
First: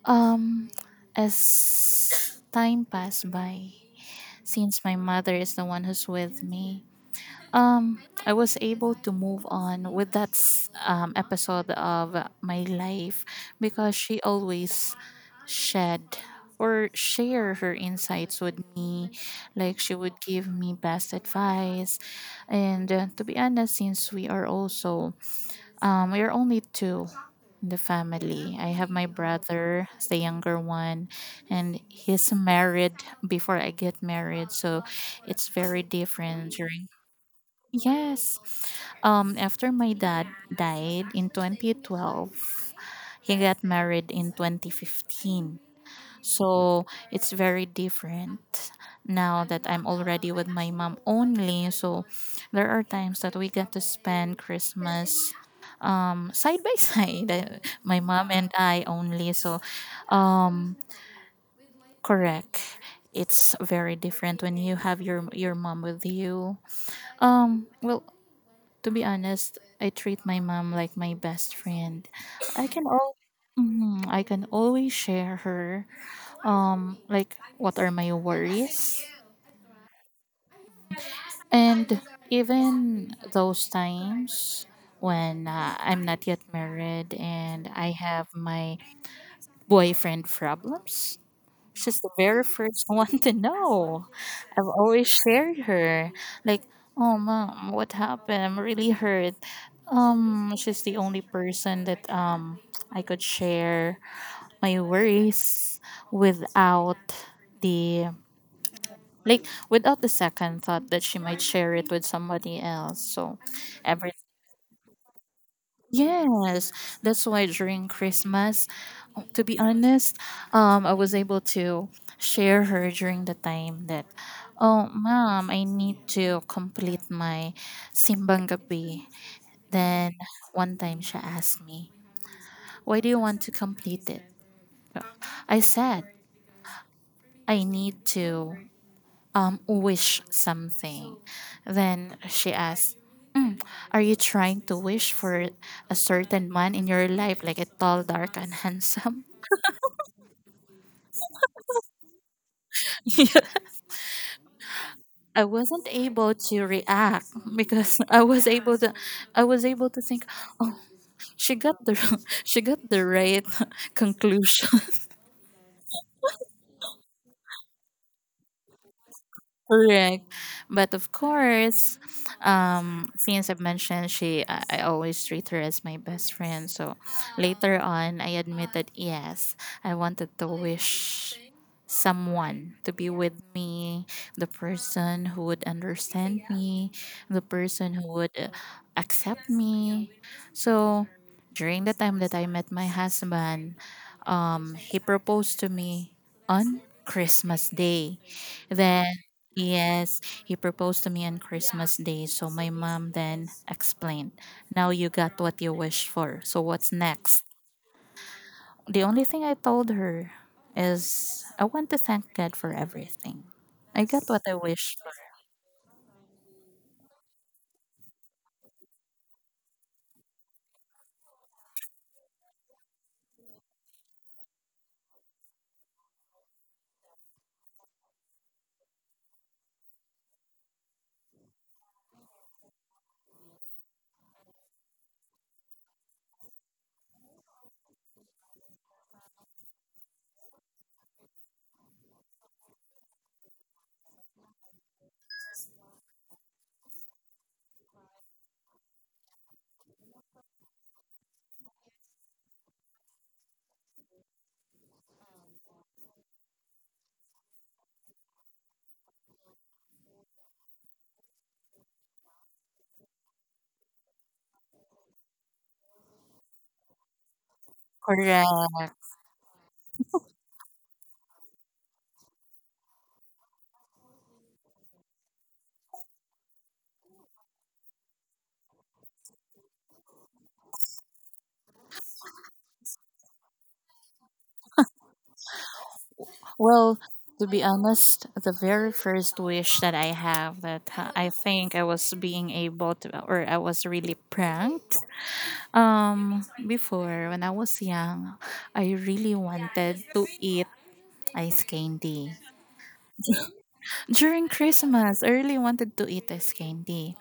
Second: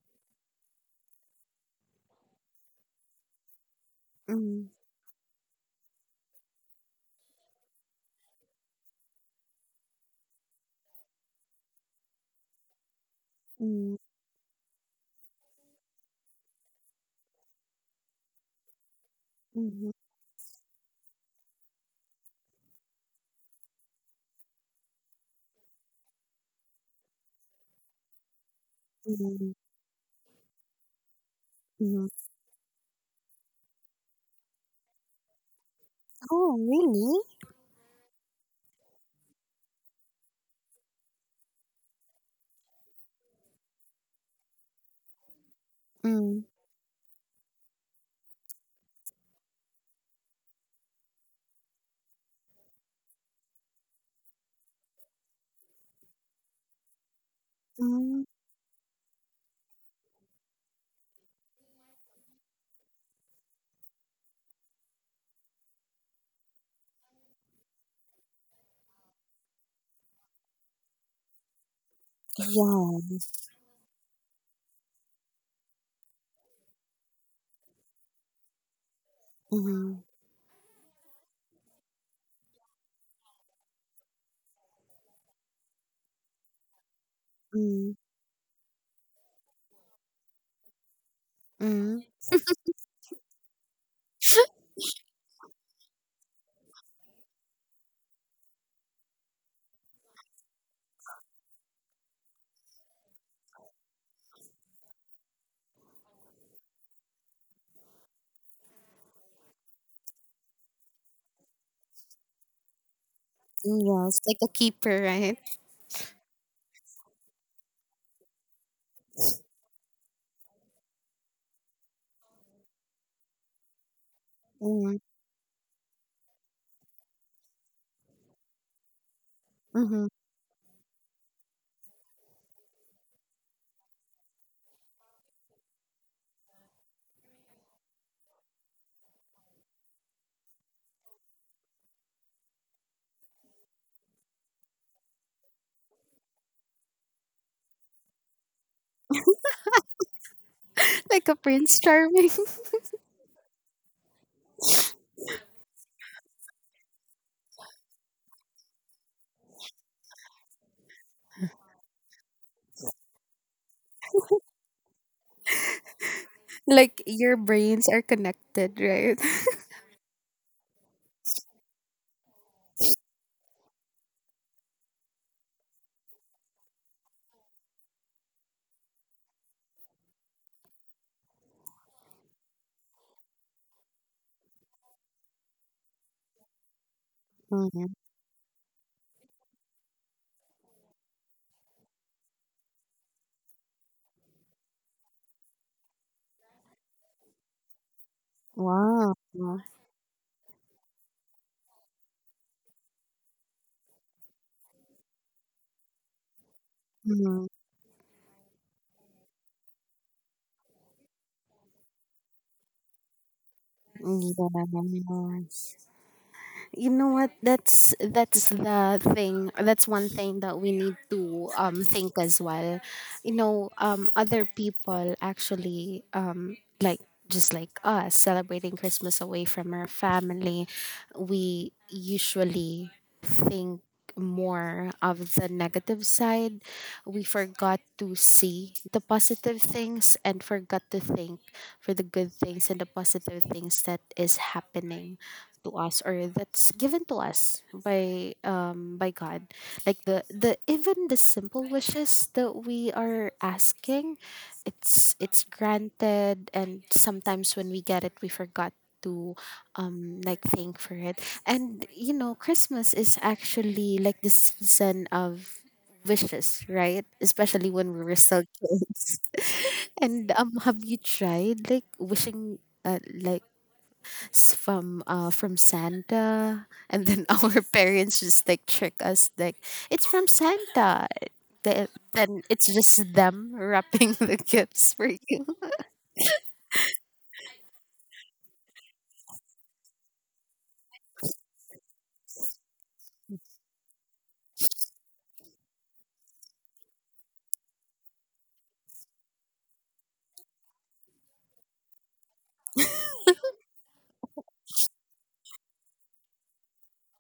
Speaker 1: um, as time passed by,
Speaker 2: mhm,
Speaker 1: since my mother is the one who's with me, I was able to move on with that episode of my life because
Speaker 2: mhm,
Speaker 1: she always shed or share her insights with me, like, she
Speaker 2: mhm,
Speaker 1: would give me best advice. And to be honest, since we are also, we are only two in the family. I have my
Speaker 2: mhm,
Speaker 1: brother, the younger one, and
Speaker 2: mhm.
Speaker 1: he's married before I get married, so it's very different
Speaker 2: Oh,
Speaker 1: during.
Speaker 2: really?
Speaker 1: Yes. After my dad died in 2012, he got married in 2015.
Speaker 2: Mm,
Speaker 1: So it's very different now that I'm already with my mom only. So there are times that we get to spend Christmas, side by side, my
Speaker 2: mm,
Speaker 1: mom and I only. So, um, correct. It's very different when you have your mom with you. Well, to be honest, I treat my mom like my best friend. I can all.
Speaker 2: yes.
Speaker 1: Mhm, I can always share her, what are my worries,
Speaker 2: Mm,
Speaker 1: and even those times when I'm not yet married and I
Speaker 2: mm,
Speaker 1: have my boyfriend problems. She's
Speaker 2: mm,
Speaker 1: the very first one to know. I've always shared her. Like, oh mom, what happened? I'm really hurt. She's the only person that I could share my worries without the, like, without the second thought that she might share it with somebody else. So every
Speaker 2: yes. Like a keeper, right?
Speaker 1: yes, that's why during Christmas, to be honest, I was able to share her during the time that, oh,
Speaker 2: Mm,
Speaker 1: mom, I need to complete my simbang gabi.
Speaker 2: mhm.
Speaker 1: Then one time she asked me, why do you want to complete it? I said, I need to wish something. Then she asked, are you trying to wish for a certain man in your life, like a tall, dark, and handsome?
Speaker 2: Like a prince charming.
Speaker 1: I wasn't able to react because I was able to think she got the she got the right conclusion.
Speaker 2: Like chains are connected.
Speaker 1: Correct. But of course, since I've mentioned she, I always treat her as my best friend. So later on, I admitted, yes, I wanted to wish someone to be with me, the person who would understand me, the person
Speaker 2: Hmm.
Speaker 1: who would accept me. So during the time that I met my husband, he proposed to me on Christmas Day. Then
Speaker 2: Wow.
Speaker 1: yes, he proposed to me on Christmas Day, so my mom then explained, now you got what you wished for, so what's next?
Speaker 2: Hmm.
Speaker 1: The only thing I told her is, I want to thank God for everything. I got what I wished for.
Speaker 2: Yeah. You know what? That's the thing. That's one thing that we need to think as well. You know, other people actually, like, just like us celebrating Christmas away from our family, we usually think more of the negative side. We forgot to see the positive things and forgot to think for the good things and the positive things that is happening to us, or that's given to us by God, like the even the simple wishes that we are asking, it's granted, and sometimes when we get it we forgot to, like, thank for it. And you know, Christmas is actually like the season of wishes, right? Especially when we were still
Speaker 1: Correct.
Speaker 2: kids. And have you tried, like, wishing, uh, like, from Santa, and then our parents just like trick us, like, it's from Santa? Then it's just them wrapping the gifts for you.
Speaker 1: Well, to be honest, the very first wish that I have that I think I was being able to, or I was really pranked. Before when I was young, I really wanted to eat ice candy. During Christmas, I really wanted to eat ice candy.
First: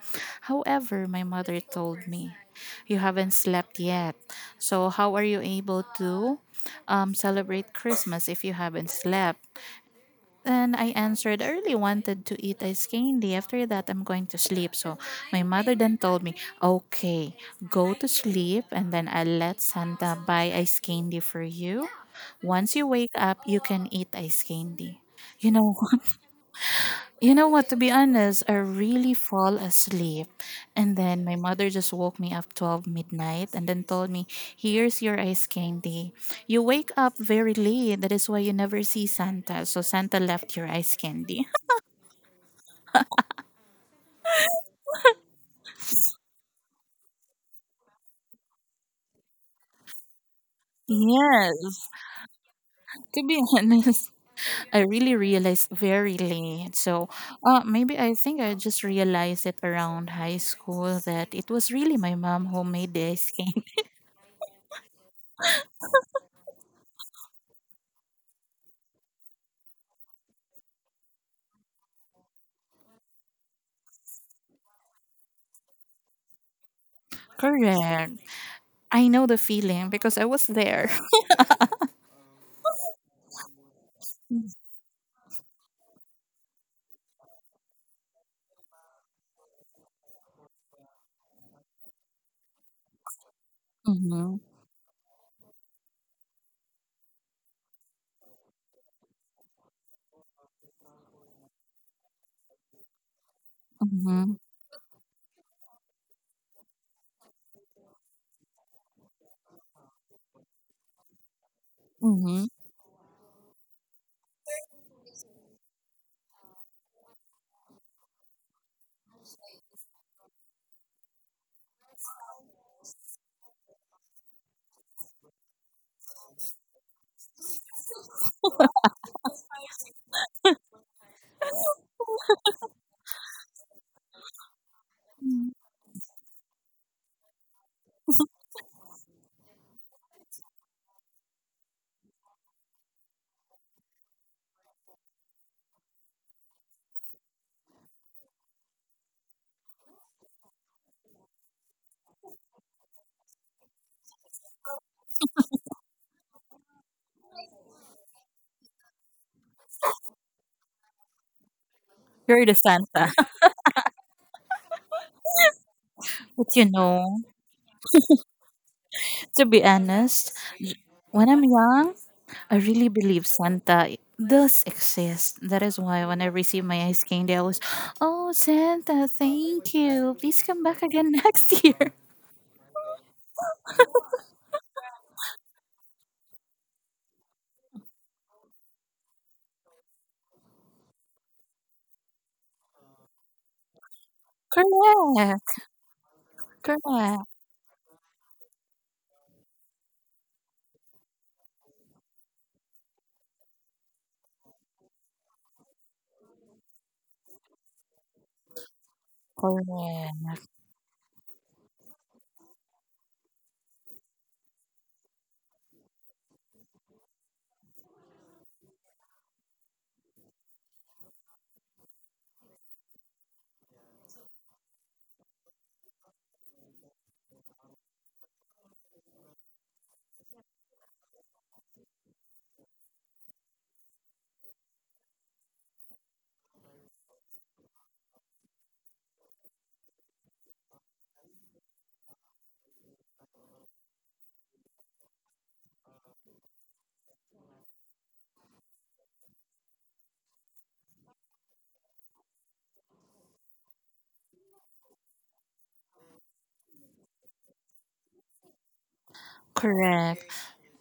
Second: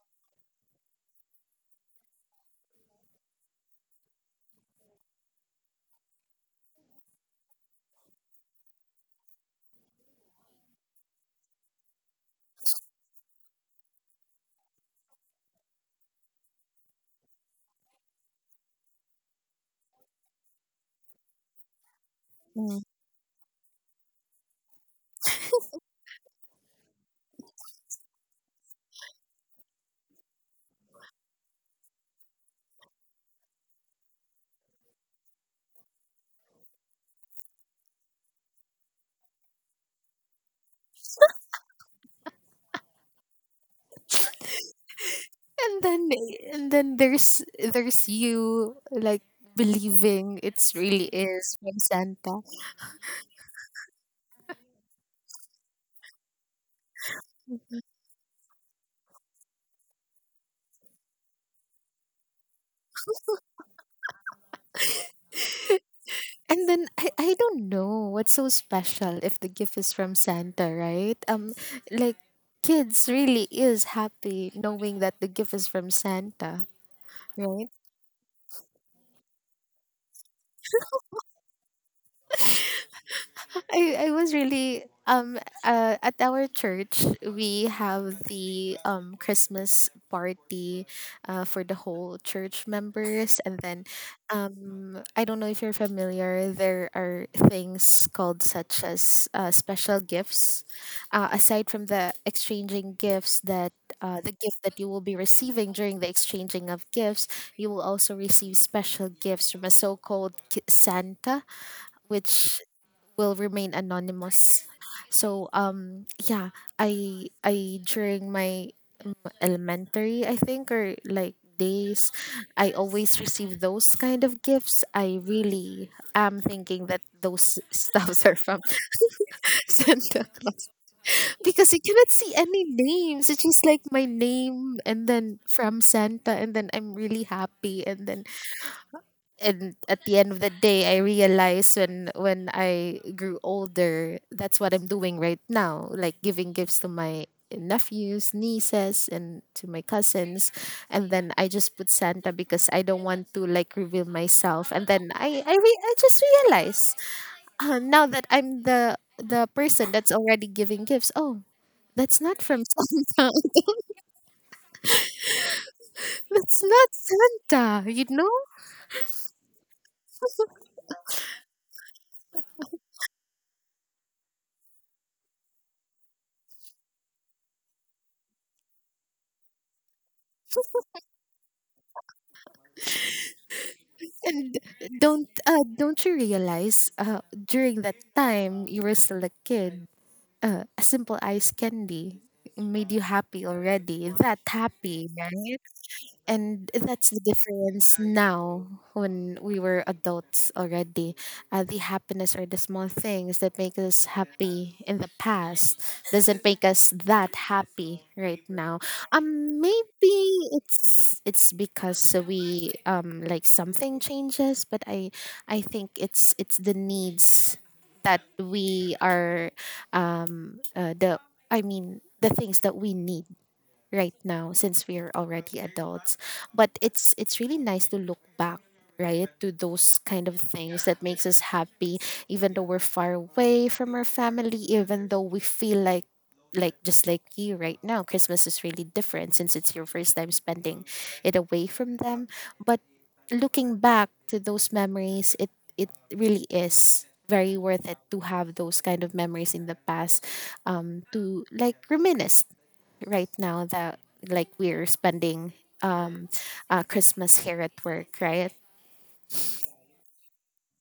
Speaker 1: However, my mother told me, you haven't slept yet. So, how are you able to celebrate Christmas if you haven't slept? And I answered, I really wanted to eat ice candy. After that, I'm going to sleep. So, my mother then told me, okay, go to sleep and then I'll let Santa buy ice candy for you. Once
Speaker 2: Mm.
Speaker 1: you wake up, you can eat ice candy. You know, you know what? To be honest, I really fall asleep. And then my mother just woke me up 12 midnight and then told me, here's your ice candy. You wake up very late. That is why you never see Santa. So Santa left your ice candy.
Speaker 2: and then and then there's you, like, believing it's really is from
Speaker 1: Yes,
Speaker 2: Santa.
Speaker 1: to be honest, I really realized very late. So, maybe I think I just realized it around high school that it was really my mom who made the ice cream.
Speaker 2: And then I don't know what's so special if the gift is from Santa, right? Like, kids really is happy knowing that the gift is from Santa, right?
Speaker 1: Correct. I know the feeling because I was there.
Speaker 2: I was really, at our church we have the Christmas party for the whole church members, and then,
Speaker 1: Mhm.
Speaker 2: I don't know if you're familiar, there are things called such as, special gifts, aside from the exchanging gifts, that the
Speaker 1: Mhm,
Speaker 2: gift that you will be receiving during the exchanging of gifts, you will also receive special gifts from a so-called Santa, which
Speaker 1: mhm.
Speaker 2: will remain anonymous. So, yeah, I during my elementary, I think, or like days, I always receive those kind of gifts. I really am thinking that those stuffs are from Santa Claus, because you cannot see any names. It's just like my name and then from Santa, and then I'm really happy. And then, and at the end of the day, I realized, when I grew older, that's what I'm doing right now, like giving gifts to my nephews, nieces, and to my cousins, and then I just put Santa because I don't want to, like, reveal myself. And then I I just realized, now that I'm the person that's already giving gifts. Oh, that's not
Speaker 1: You're the
Speaker 2: from
Speaker 1: Santa.
Speaker 2: Santa.
Speaker 1: But
Speaker 2: That's not Santa, you know.
Speaker 1: to be honest, when I'm young, I really believe Santa does exist. That is why when I receive my ice candy, I was, oh, Santa, thank you. Please come back again next year.
Speaker 2: And don't you realize, during that time you were still a kid, a simple ice candy made you happy already? That happy,
Speaker 1: Correct.
Speaker 2: right? And
Speaker 1: Correct.
Speaker 2: that's the difference now when we were adults already. The happiness or the small things that make us happy in the past doesn't make us that happy right now. Maybe
Speaker 1: Correct.
Speaker 2: it's because we, like, something changes, but I think it's the needs that we are, the I mean the things that we need right now since we're already adults. But it's really nice to look back, right, to those kind of things that makes us happy, even though we're far away from our family, even though we feel like you right now. Christmas is really different since it's your first time spending it away from them, but looking back to those memories, it really is very worth it to have those kind of memories in the past, to, like, reminisce right now that, like, we're spending, um Christmas here at work, right?
Speaker 1: Correct.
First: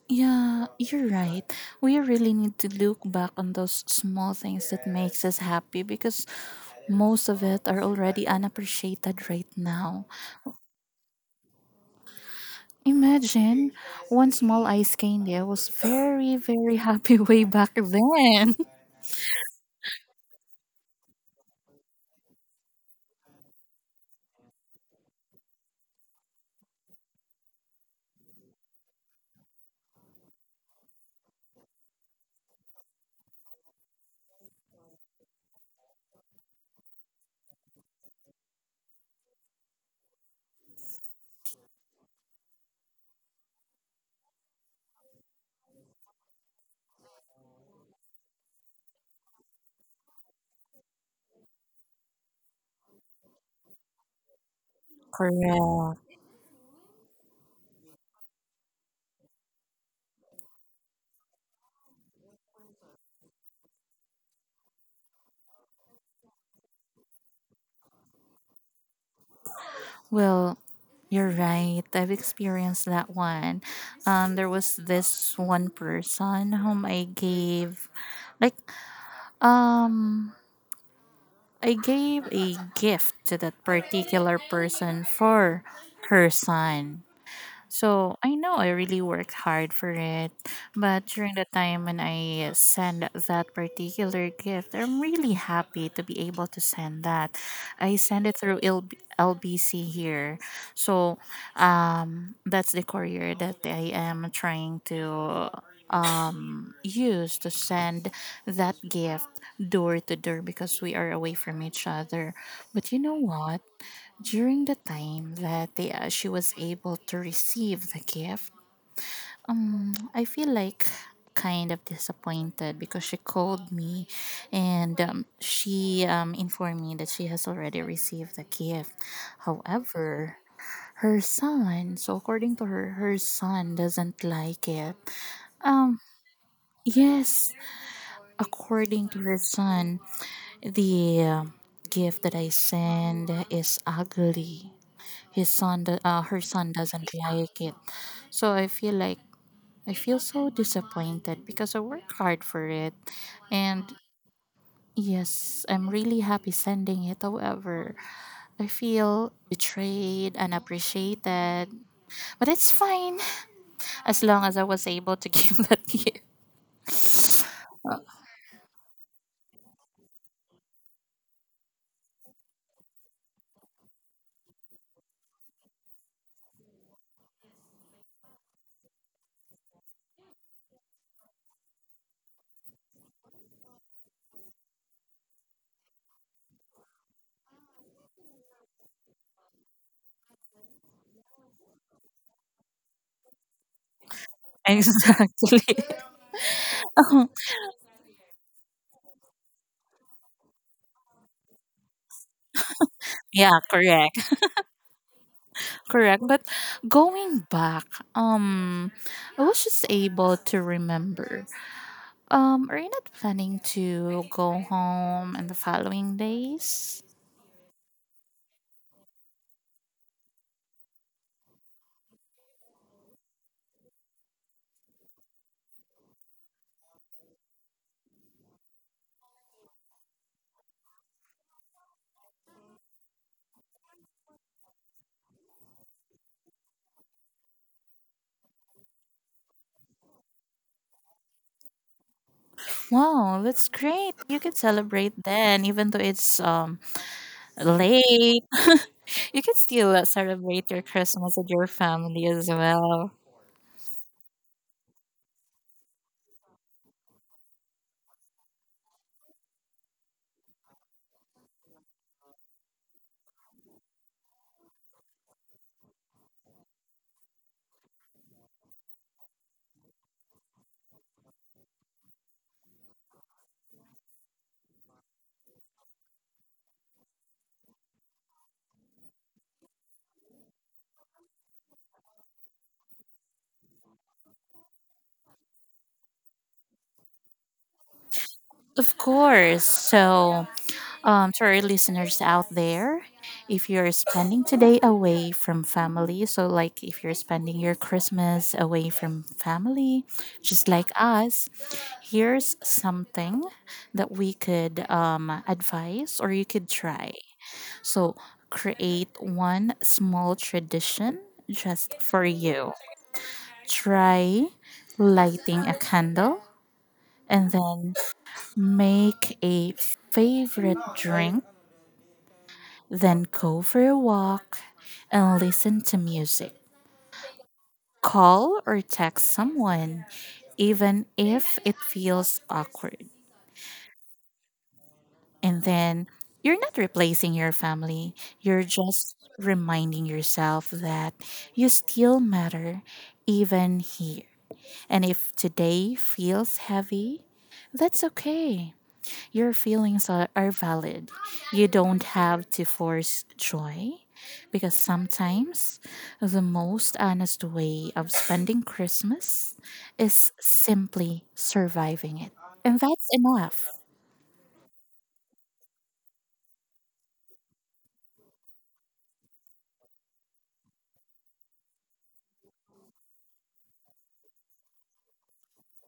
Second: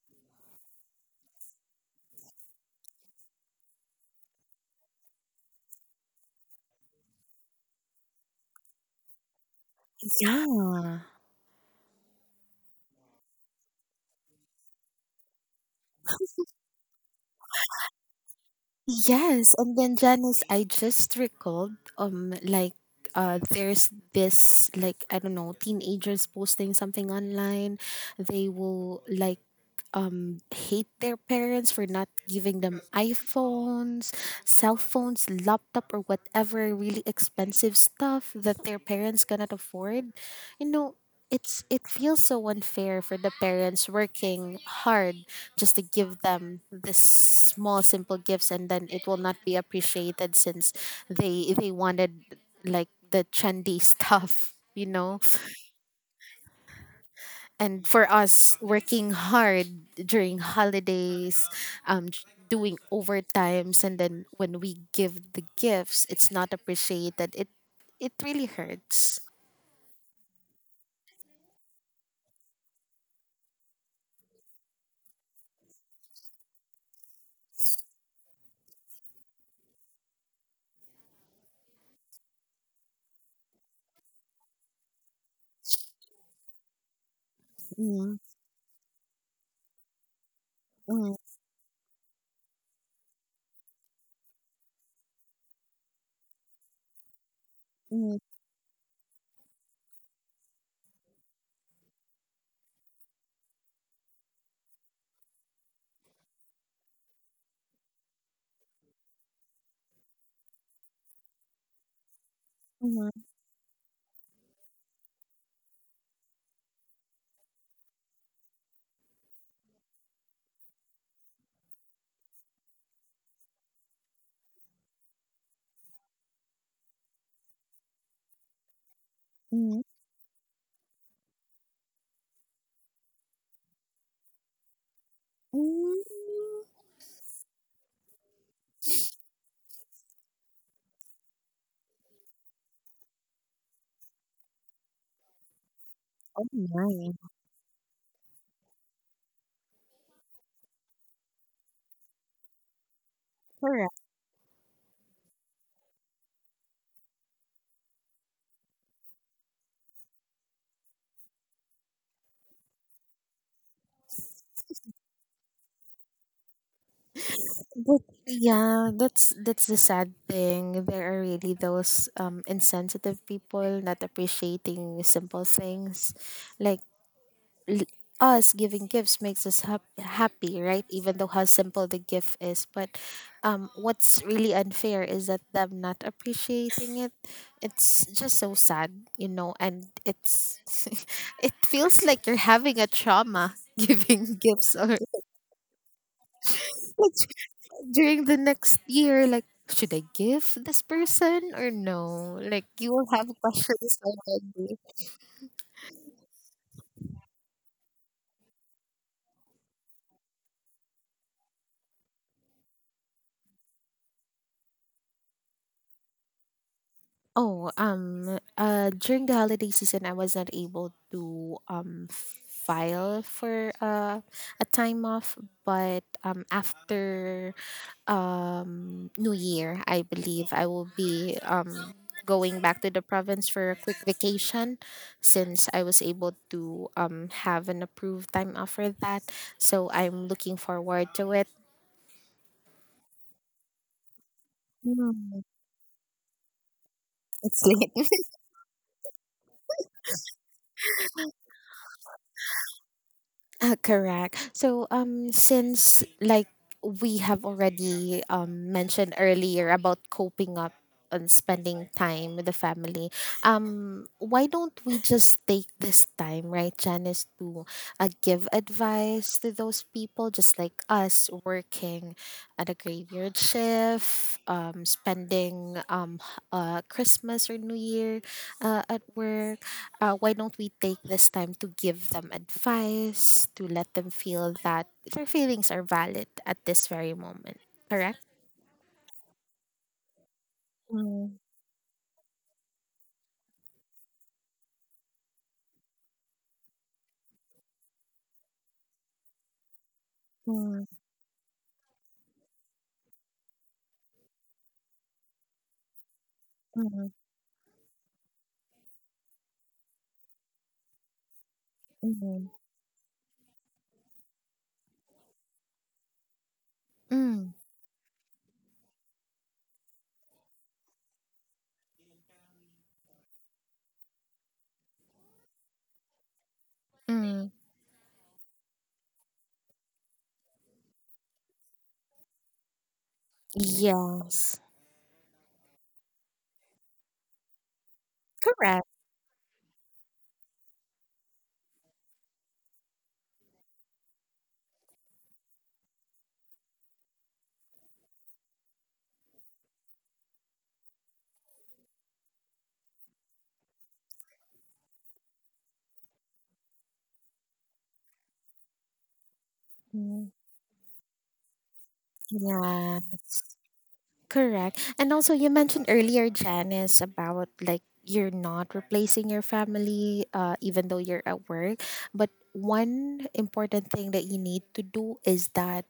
Speaker 1: Yeah, you're right. We really need to look back on those small things that makes us happy because most of it are already unappreciated right now.
Speaker 2: Yeah.
Speaker 1: Imagine one small ice candy. I was very, very happy way back then.
Speaker 2: Yes, and then, Janice, I just recalled, like, there's this, like, I don't know, teenagers posting something online. They will, like, hate their parents for not giving them iPhones, cell phones, laptop, or whatever really expensive stuff that their parents cannot afford. You know, it feels so unfair for the parents working hard just to give them this small simple gifts, and then it will not be appreciated since they wanted like the trendy stuff.
Speaker 1: Correct.
Speaker 2: And for us working hard during holidays, um j- doing overtimes, and then when we give the gifts, it's not appreciated. It really hurts.
Speaker 1: Well, you're right. I've experienced that one. There was this one person whom like, um, I gave a gift to that particular person for her son. So
Speaker 2: Mm,
Speaker 1: I know I really worked hard for it, but
Speaker 2: mm,
Speaker 1: during the time when I send that particular gift, I'm really happy to be able to send that. I
Speaker 2: mm,
Speaker 1: send it through LBC here. So, that's the courier that I am trying to use to send that gift door to door because we are away from each other. But you
Speaker 2: mm,
Speaker 1: know what, during the time that she was able to receive the gift, I feel like kind of disappointed because she called me and she, informed me that she has already received the gift.
Speaker 2: mm,
Speaker 1: However, her son, so according to her, her son doesn't like it. Um,
Speaker 2: mm.
Speaker 1: yes, according to her son, the gift that I send is ugly, her
Speaker 2: Oh
Speaker 1: son doesn't
Speaker 2: my,
Speaker 1: like it. So I feel like, I feel so disappointed because I work hard for it. And
Speaker 2: correct.
Speaker 1: yes, I'm really happy sending it. However, I feel betrayed and appreciated, but it's fine. As long as I was able to give that gift.
Speaker 2: But yeah, that's the sad thing. There are really those insensitive people not appreciating simple things, like l- us giving gifts makes us happy, right? Even though how simple the gift is, but what's really unfair is that them not appreciating it. It's just so sad, you know, and it's it feels like you're having a trauma giving gifts or
Speaker 1: Exactly.
Speaker 2: during the next year, like. Should I give this person or no? Like you will have
Speaker 1: Yeah,
Speaker 2: questions
Speaker 1: correct.
Speaker 2: already.
Speaker 1: Correct, but going back, um I was just able to remember. Are you not planning to go home in the following days?
Speaker 2: Oh, during the holiday season, I was not able to file for a time off, but after New Year, I believe I will be going back to the province for a quick vacation since I was able to have an approved time off for that. So I'm looking forward to it.
Speaker 1: Wow, that's great. You can celebrate then, even though it's
Speaker 2: It's
Speaker 1: late. You can still celebrate your Christmas with your family as well.
Speaker 2: Correct. So since like we have already mentioned earlier about coping up and spending time with the family. Why don't we just take this time, right, Janice, to give advice to those people just like us working at a graveyard shift, spending Christmas or New Year at work. Uh, why don't we take this time to give them advice, to let them feel that their feelings are valid at this very moment, correct?
Speaker 1: Of course. So,
Speaker 2: Mm,
Speaker 1: to our listeners out there, if you're spending today away from family, so like if you're spending your Christmas away from family, just
Speaker 2: mm,
Speaker 1: like us, here's something that we could, advise or you could
Speaker 2: mm,
Speaker 1: try. So, create one small tradition just for
Speaker 2: mm,
Speaker 1: you. Try lighting a candle, and
Speaker 2: mm,
Speaker 1: then make a favorite drink, then go for a walk and listen to music.
Speaker 2: mm.
Speaker 1: Call or text someone, even if it feels awkward.
Speaker 2: Yes.
Speaker 1: And then, you're not replacing your family, you're
Speaker 2: Correct.
Speaker 1: just reminding yourself that you still matter, even here. And if today feels heavy, that's okay. Your feelings are valid. You don't have to force joy, because sometimes the most honest way of spending Christmas
Speaker 2: Mm,
Speaker 1: is simply surviving it. And
Speaker 2: yeah.
Speaker 1: that's enough.
Speaker 2: Correct. And also, you mentioned earlier, Janice, about like you're not replacing your family, even though you're at work. But one important thing that you need to do is that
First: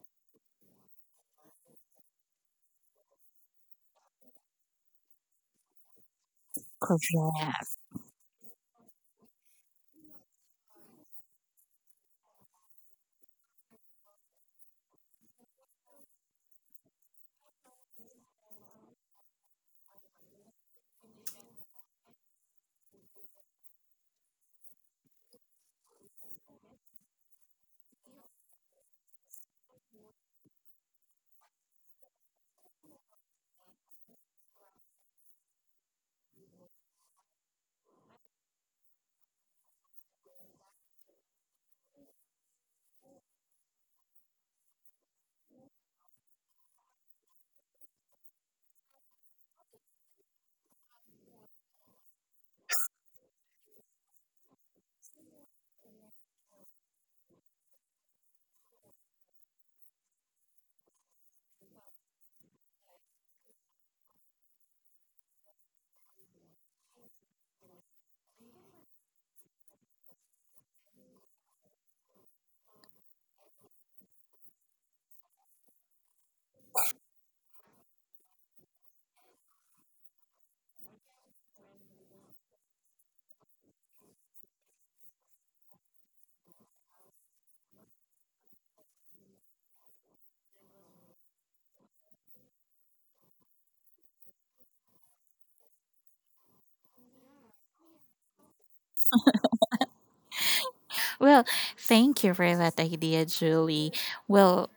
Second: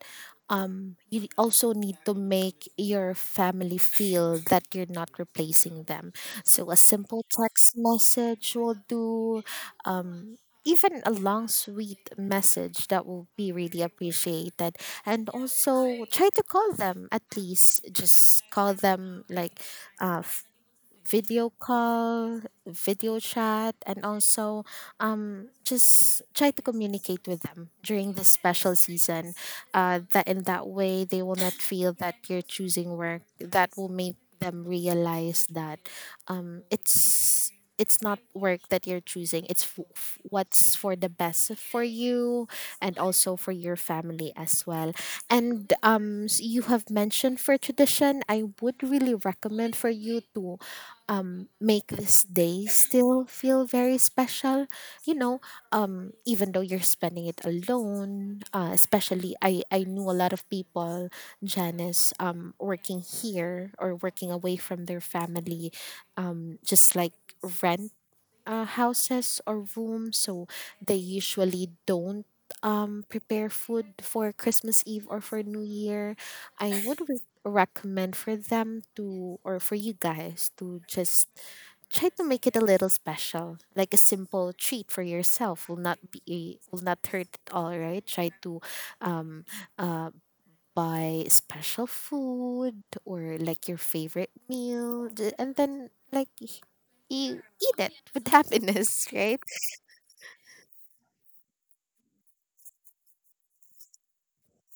Speaker 2: you also need to make your family feel that you're not replacing them. So a simple text
Speaker 1: Correct.
Speaker 2: message will do. Um, Even a long, sweet message that will be really appreciated, and also try to call them, at least just call them like uh, video call, video chat, and also just try to communicate with them during this special season. That in that way they will not feel that you're choosing work. That will make them realize that it's not work that you're choosing. It's what's for the best for you and also for your family as well. And you have mentioned for tradition. I would really recommend for you to make this day still feel very special. You know, even though you're spending it alone, especially I knew a lot of people, Janice, working here or working away from their family, just like rent houses or rooms, so they usually don't prepare food for Christmas Eve or for New Year. I would recommend for them to, or for you guys to just try to make it a little special. Like a simple treat for yourself will not be will not hurt at all, right? Try to um uh buy special food or like your favorite meal, and then, like, you eat it with happiness, right?
Speaker 1: Well, thank you for that idea, Julie. Well,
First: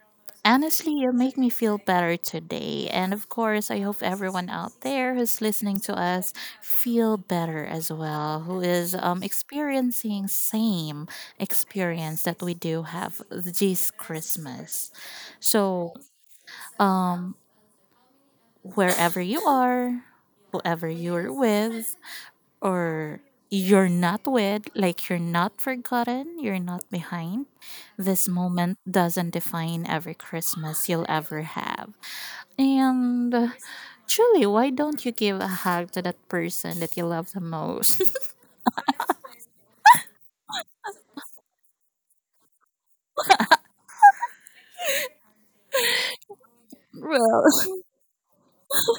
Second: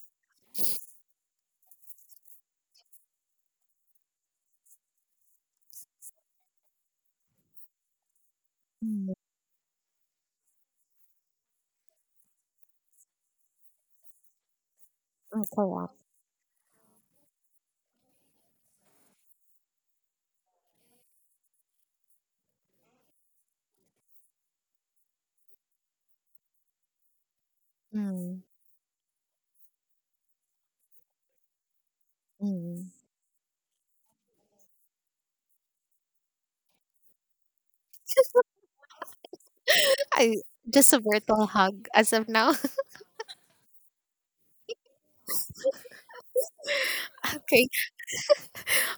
Speaker 1: honestly, you make me feel better today. And of course, I hope everyone out there who's listening to us feel better as well, who is,
Speaker 2: Mm,
Speaker 1: experiencing same experience that we do have this Christmas.
Speaker 2: mm,
Speaker 1: So,
Speaker 2: correct.
Speaker 1: um, wherever you are, whoever you're with, or you're not with, like, you're not forgotten, you're not behind. This
Speaker 2: Mm,
Speaker 1: moment doesn't define every Christmas you'll ever have.
Speaker 2: mm.
Speaker 1: And truly, why don't you give a hug to that person that you love the most?
Speaker 2: I just a virtual hug as of now.
Speaker 1: Well,
Speaker 2: Okay,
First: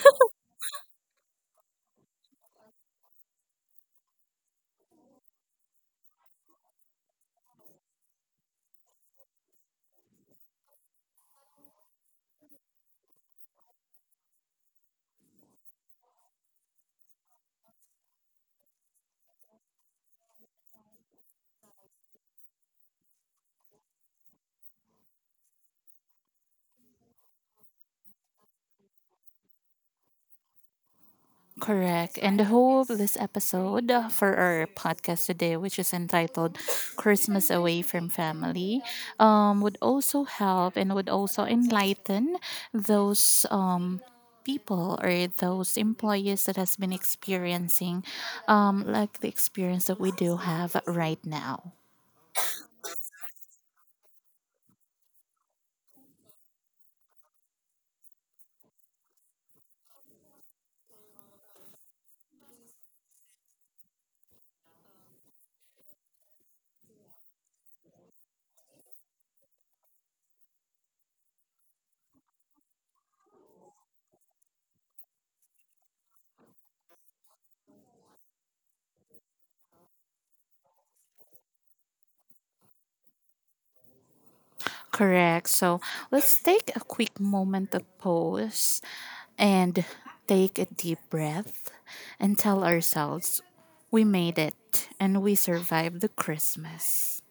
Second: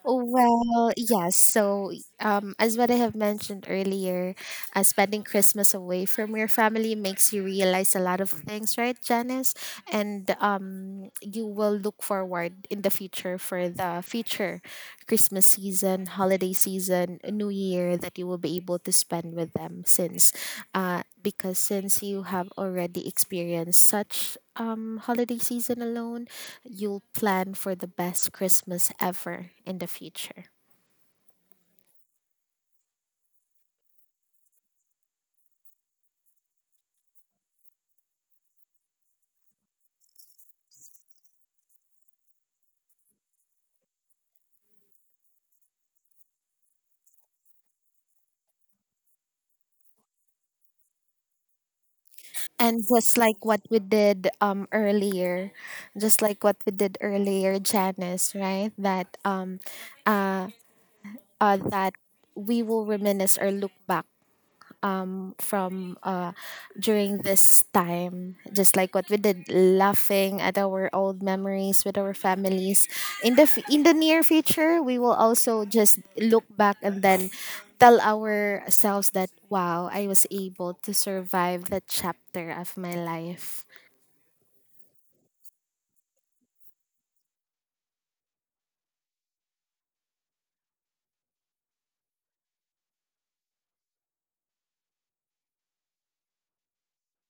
Speaker 2: well, yes. So, as what I have mentioned earlier, spending Christmas away from your family makes you realize a lot of things, right, Janice? And you will look forward in the future for the future Christmas season, holiday season, New Year that you will be able to spend with them since, because since you have already experienced such holiday season alone, you'll plan for the best Christmas ever in the future.
Speaker 1: correct. And the whole of this episode, for our podcast today, which is entitled Christmas Away from Family, would also help and would also enlighten those, people or those employees that has been experiencing, like the experience that we do have right now.
Speaker 2: And just like what we did earlier, Janice, right? That uh, that we will reminisce or look back from during this time, just like what we did laughing at our old memories with our families. In the in the near future, we will also just look back and then tell ourselves that, wow, I was able to survive that chapter of my life.
Speaker 1: Correct. So, let's take a quick moment of pause, and take a deep breath, and tell ourselves we made it and we survived the Christmas.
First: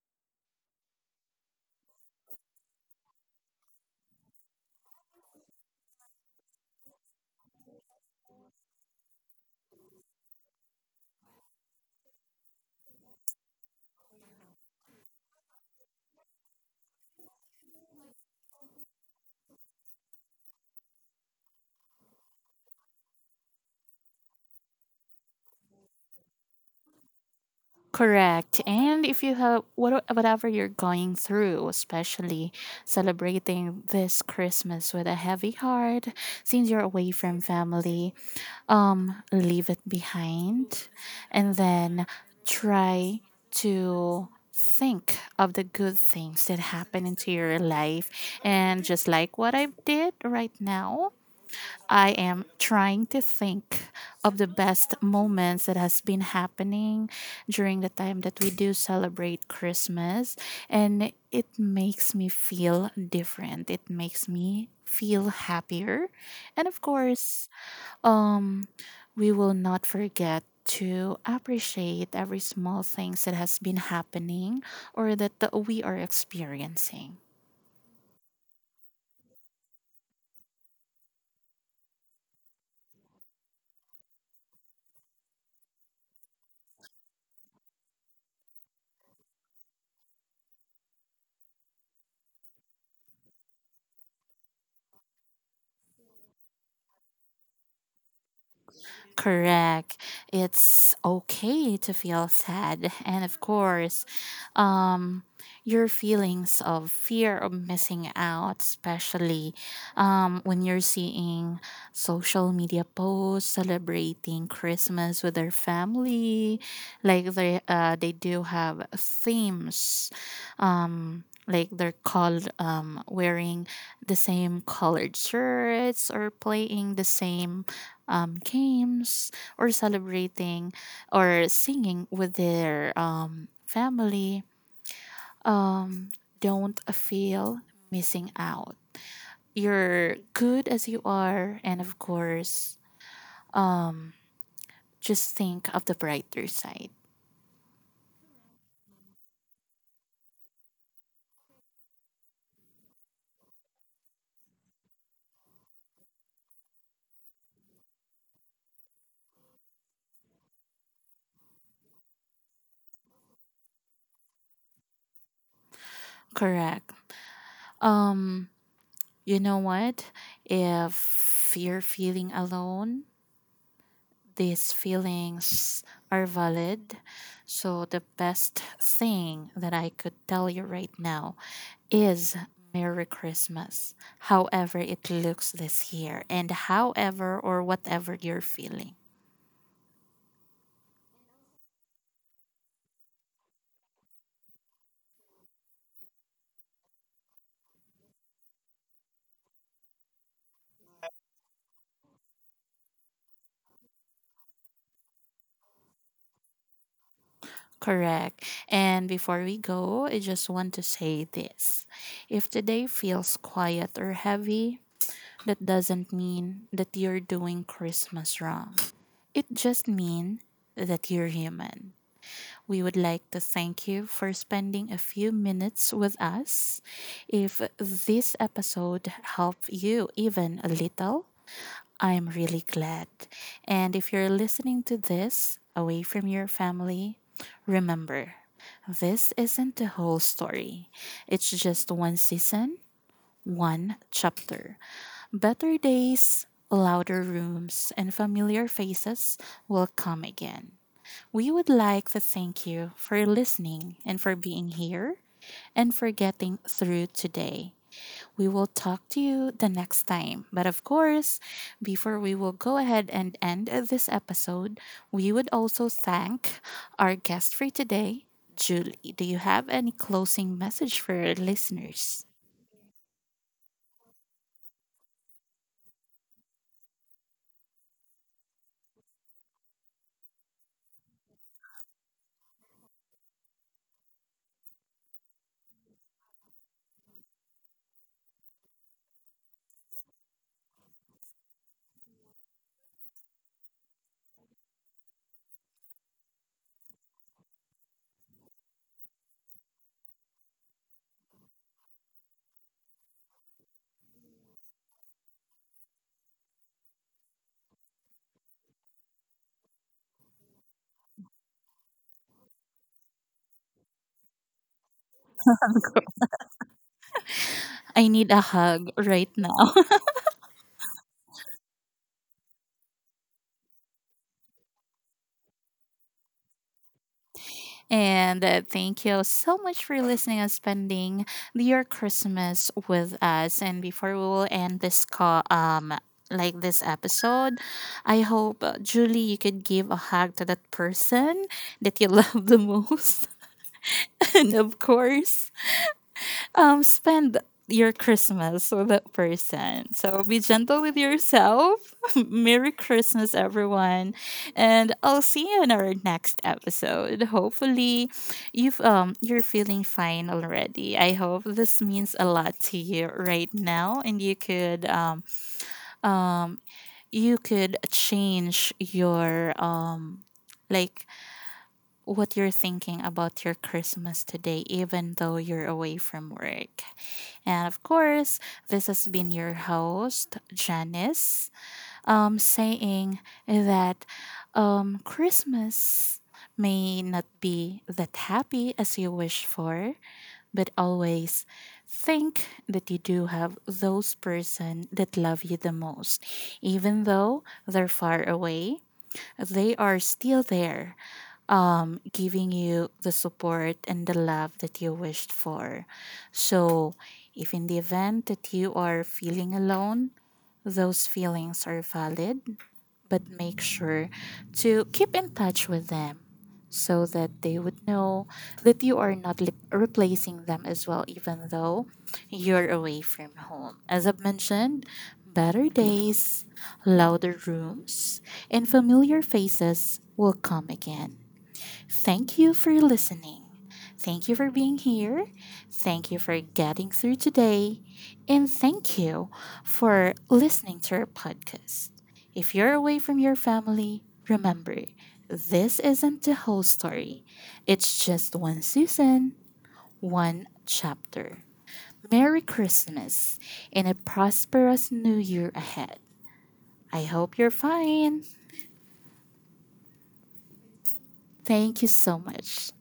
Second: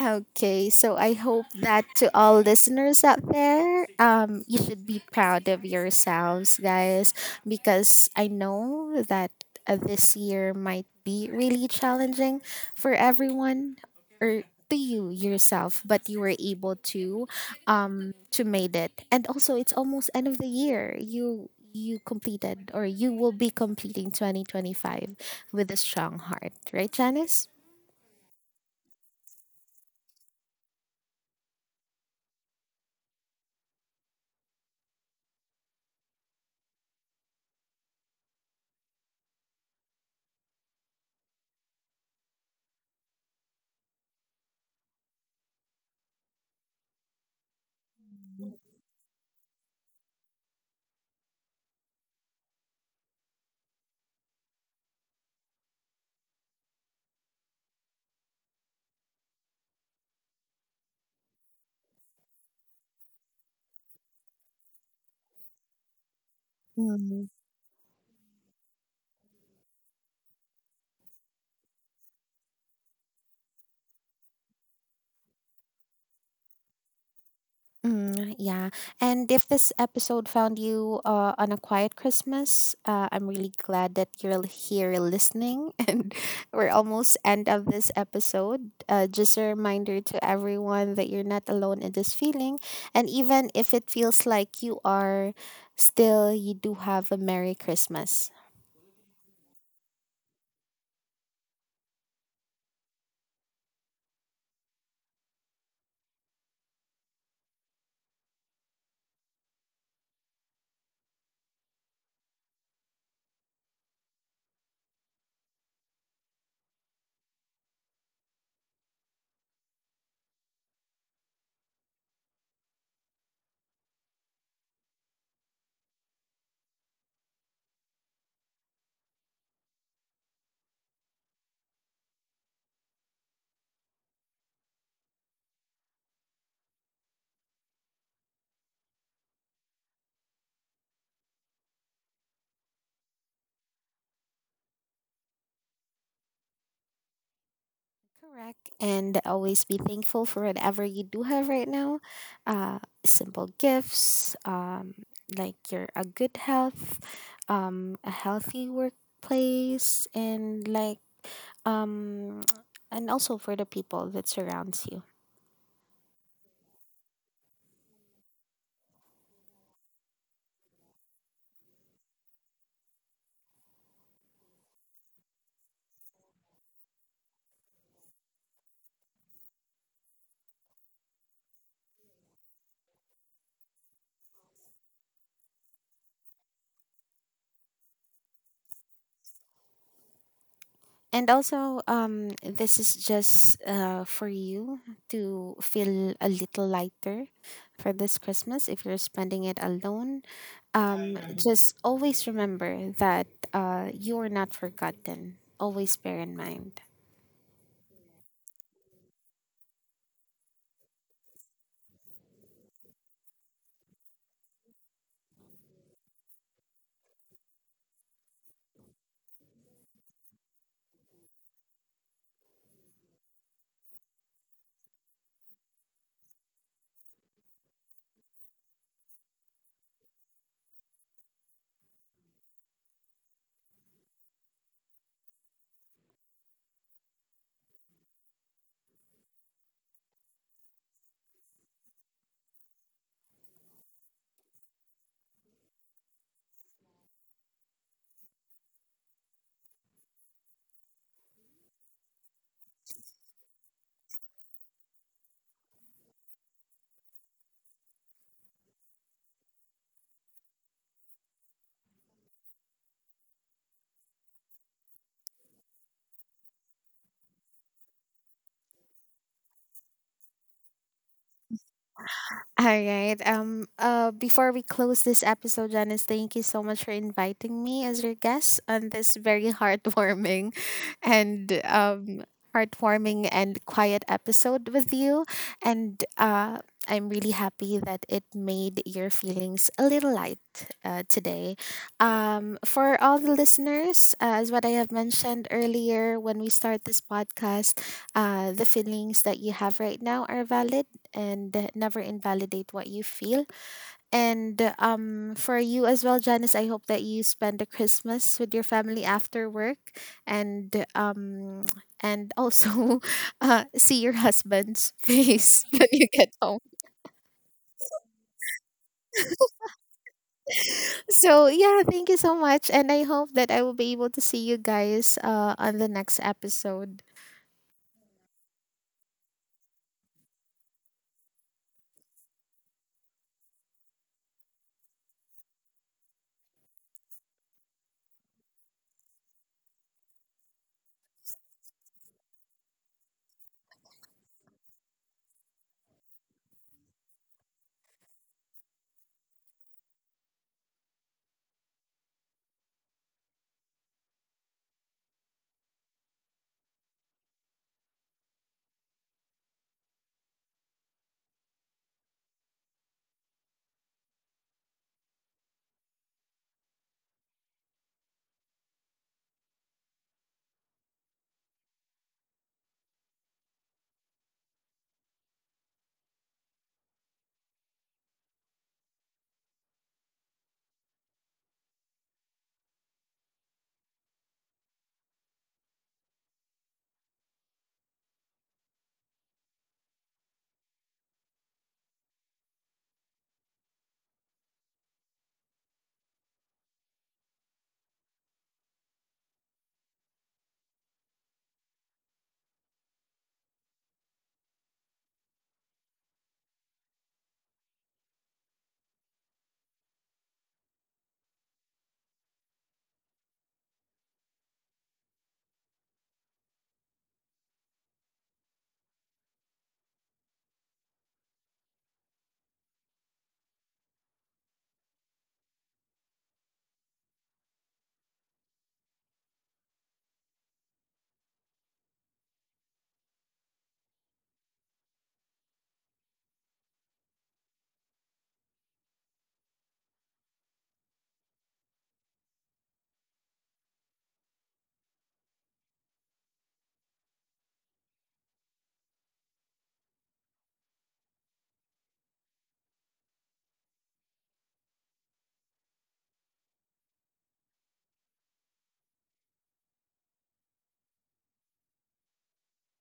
Speaker 2: Okay, so I hope that to all listeners out there, you should be proud of yourselves, guys, because I know that this year might be really challenging for everyone, or to you yourself, but you were able to made it, and also it's almost end of the year. You completed, or you will be completing, 2025 with a strong heart, right, Janice?
Speaker 1: Correct. And if you have what- whatever you're going through, especially celebrating this Christmas with a heavy heart, since you're away from family, leave it behind, and then try to think of the good things that happen into your life. And just like what I did right now, I am trying to think of the best moments that has been happening during the time that we do celebrate Christmas, and it makes me feel different. It makes me feel happier. And of course, um we will not forget to appreciate every small things that has been happening, or that we are experiencing.
Speaker 2: Mm, yeah. And if this episode found you on a quiet Christmas, I'm really glad that you're here listening. And we're almost end of this episode. Just a reminder to everyone that you're not alone in this feeling. And even if it feels like you are, still you do have a Merry Christmas.
Speaker 1: Correct. It's okay to feel sad. And of course, um, your feelings of fear of missing out, especially when you're seeing social media posts celebrating Christmas with their family, like they do have themes. Like they're called, wearing the same colored shirts, or playing the same, games, or celebrating, or singing with their, family, um, don't feel missing out. You're good as you are, and of course, um, just think of the brighter side.
Speaker 2: Correct. And always be thankful for whatever you do have right now. Uh, Simple gifts, like your a good health, a healthy workplace, and like um, and also for the people that surrounds you.
Speaker 1: Correct. Um, you know what? If you're feeling alone, these feelings are valid. So, the best thing that I could tell you right now is Merry Christmas, however it looks this year, and however or whatever you're feeling.
Speaker 2: And also, this is just for you to feel a little lighter for this Christmas if you're spending it alone. Just always remember that you are not forgotten. Always bear in mind.
Speaker 1: Correct. And before we go, I just want to say this. If today feels quiet or heavy, that doesn't mean that you're doing Christmas wrong. It just means that you're human. We would like to thank you for spending a few minutes with us. If this episode helped you even a little, I'm really glad. And if you're listening to this away from your family, remember, this isn't the whole story. It's just one season, one chapter. Better days, louder rooms, and familiar faces will come again. We would like to thank you for listening and for being here, and for getting through today. We will talk to you the next time. But of course, before we will go ahead and end this episode, we would also thank our guest for today, Julie. Do you have any closing message for our listeners?
Speaker 2: All right. Before we close this episode, Janice, thank you so much for inviting me as your guest on this very heartwarming, and heartwarming and quiet episode with you. And I'm really happy that it made your feelings a little light today. For all the listeners, as what I have mentioned earlier when we start this podcast, the feelings that you have right now are valid, and never invalidate what you feel. And for you as well, Janice, I hope that you spend the Christmas with your family after work, and um, and also see your husband's face when you get home.
Speaker 1: I need a hug right now.
Speaker 2: So yeah, thank you so much, and I hope that I will be able to see you guys on the next episode.
Speaker 1: And thank you so much for listening and spending your Christmas with us. And before we will end this call, like this episode, I hope, Julie, you could give a hug to that person that you love the most, and of course, spend your Christmas with that person. So be gentle with yourself. Merry Christmas, everyone, and I'll see you in our next episode. Hopefully, you're feeling fine already. I hope this means a lot to you right now, and um you could change your, um, like, what you're thinking about your Christmas today, even though you're away from work. And of course, this has been your host, Janice, saying that, Christmas may not be that happy as you wish for, but always think that you do have those person that love you the most. Even though they're far away, they are still there, giving you the support and the love that you wished for. So, if in the event that you are feeling alone, those feelings are valid, but make sure to keep in touch with them so that they would know that you are not replacing them as well, even though you're away from home. As I've mentioned, better days, louder rooms, and familiar faces will come again. Thank you for listening. Thank you for being here. Thank you for getting through today. And thank you for listening to our podcast. If you're away from your family, remember, this isn't the whole story, it's just one season, one chapter. Merry Christmas and a prosperous new year ahead. I hope you're fine. Thank you so much.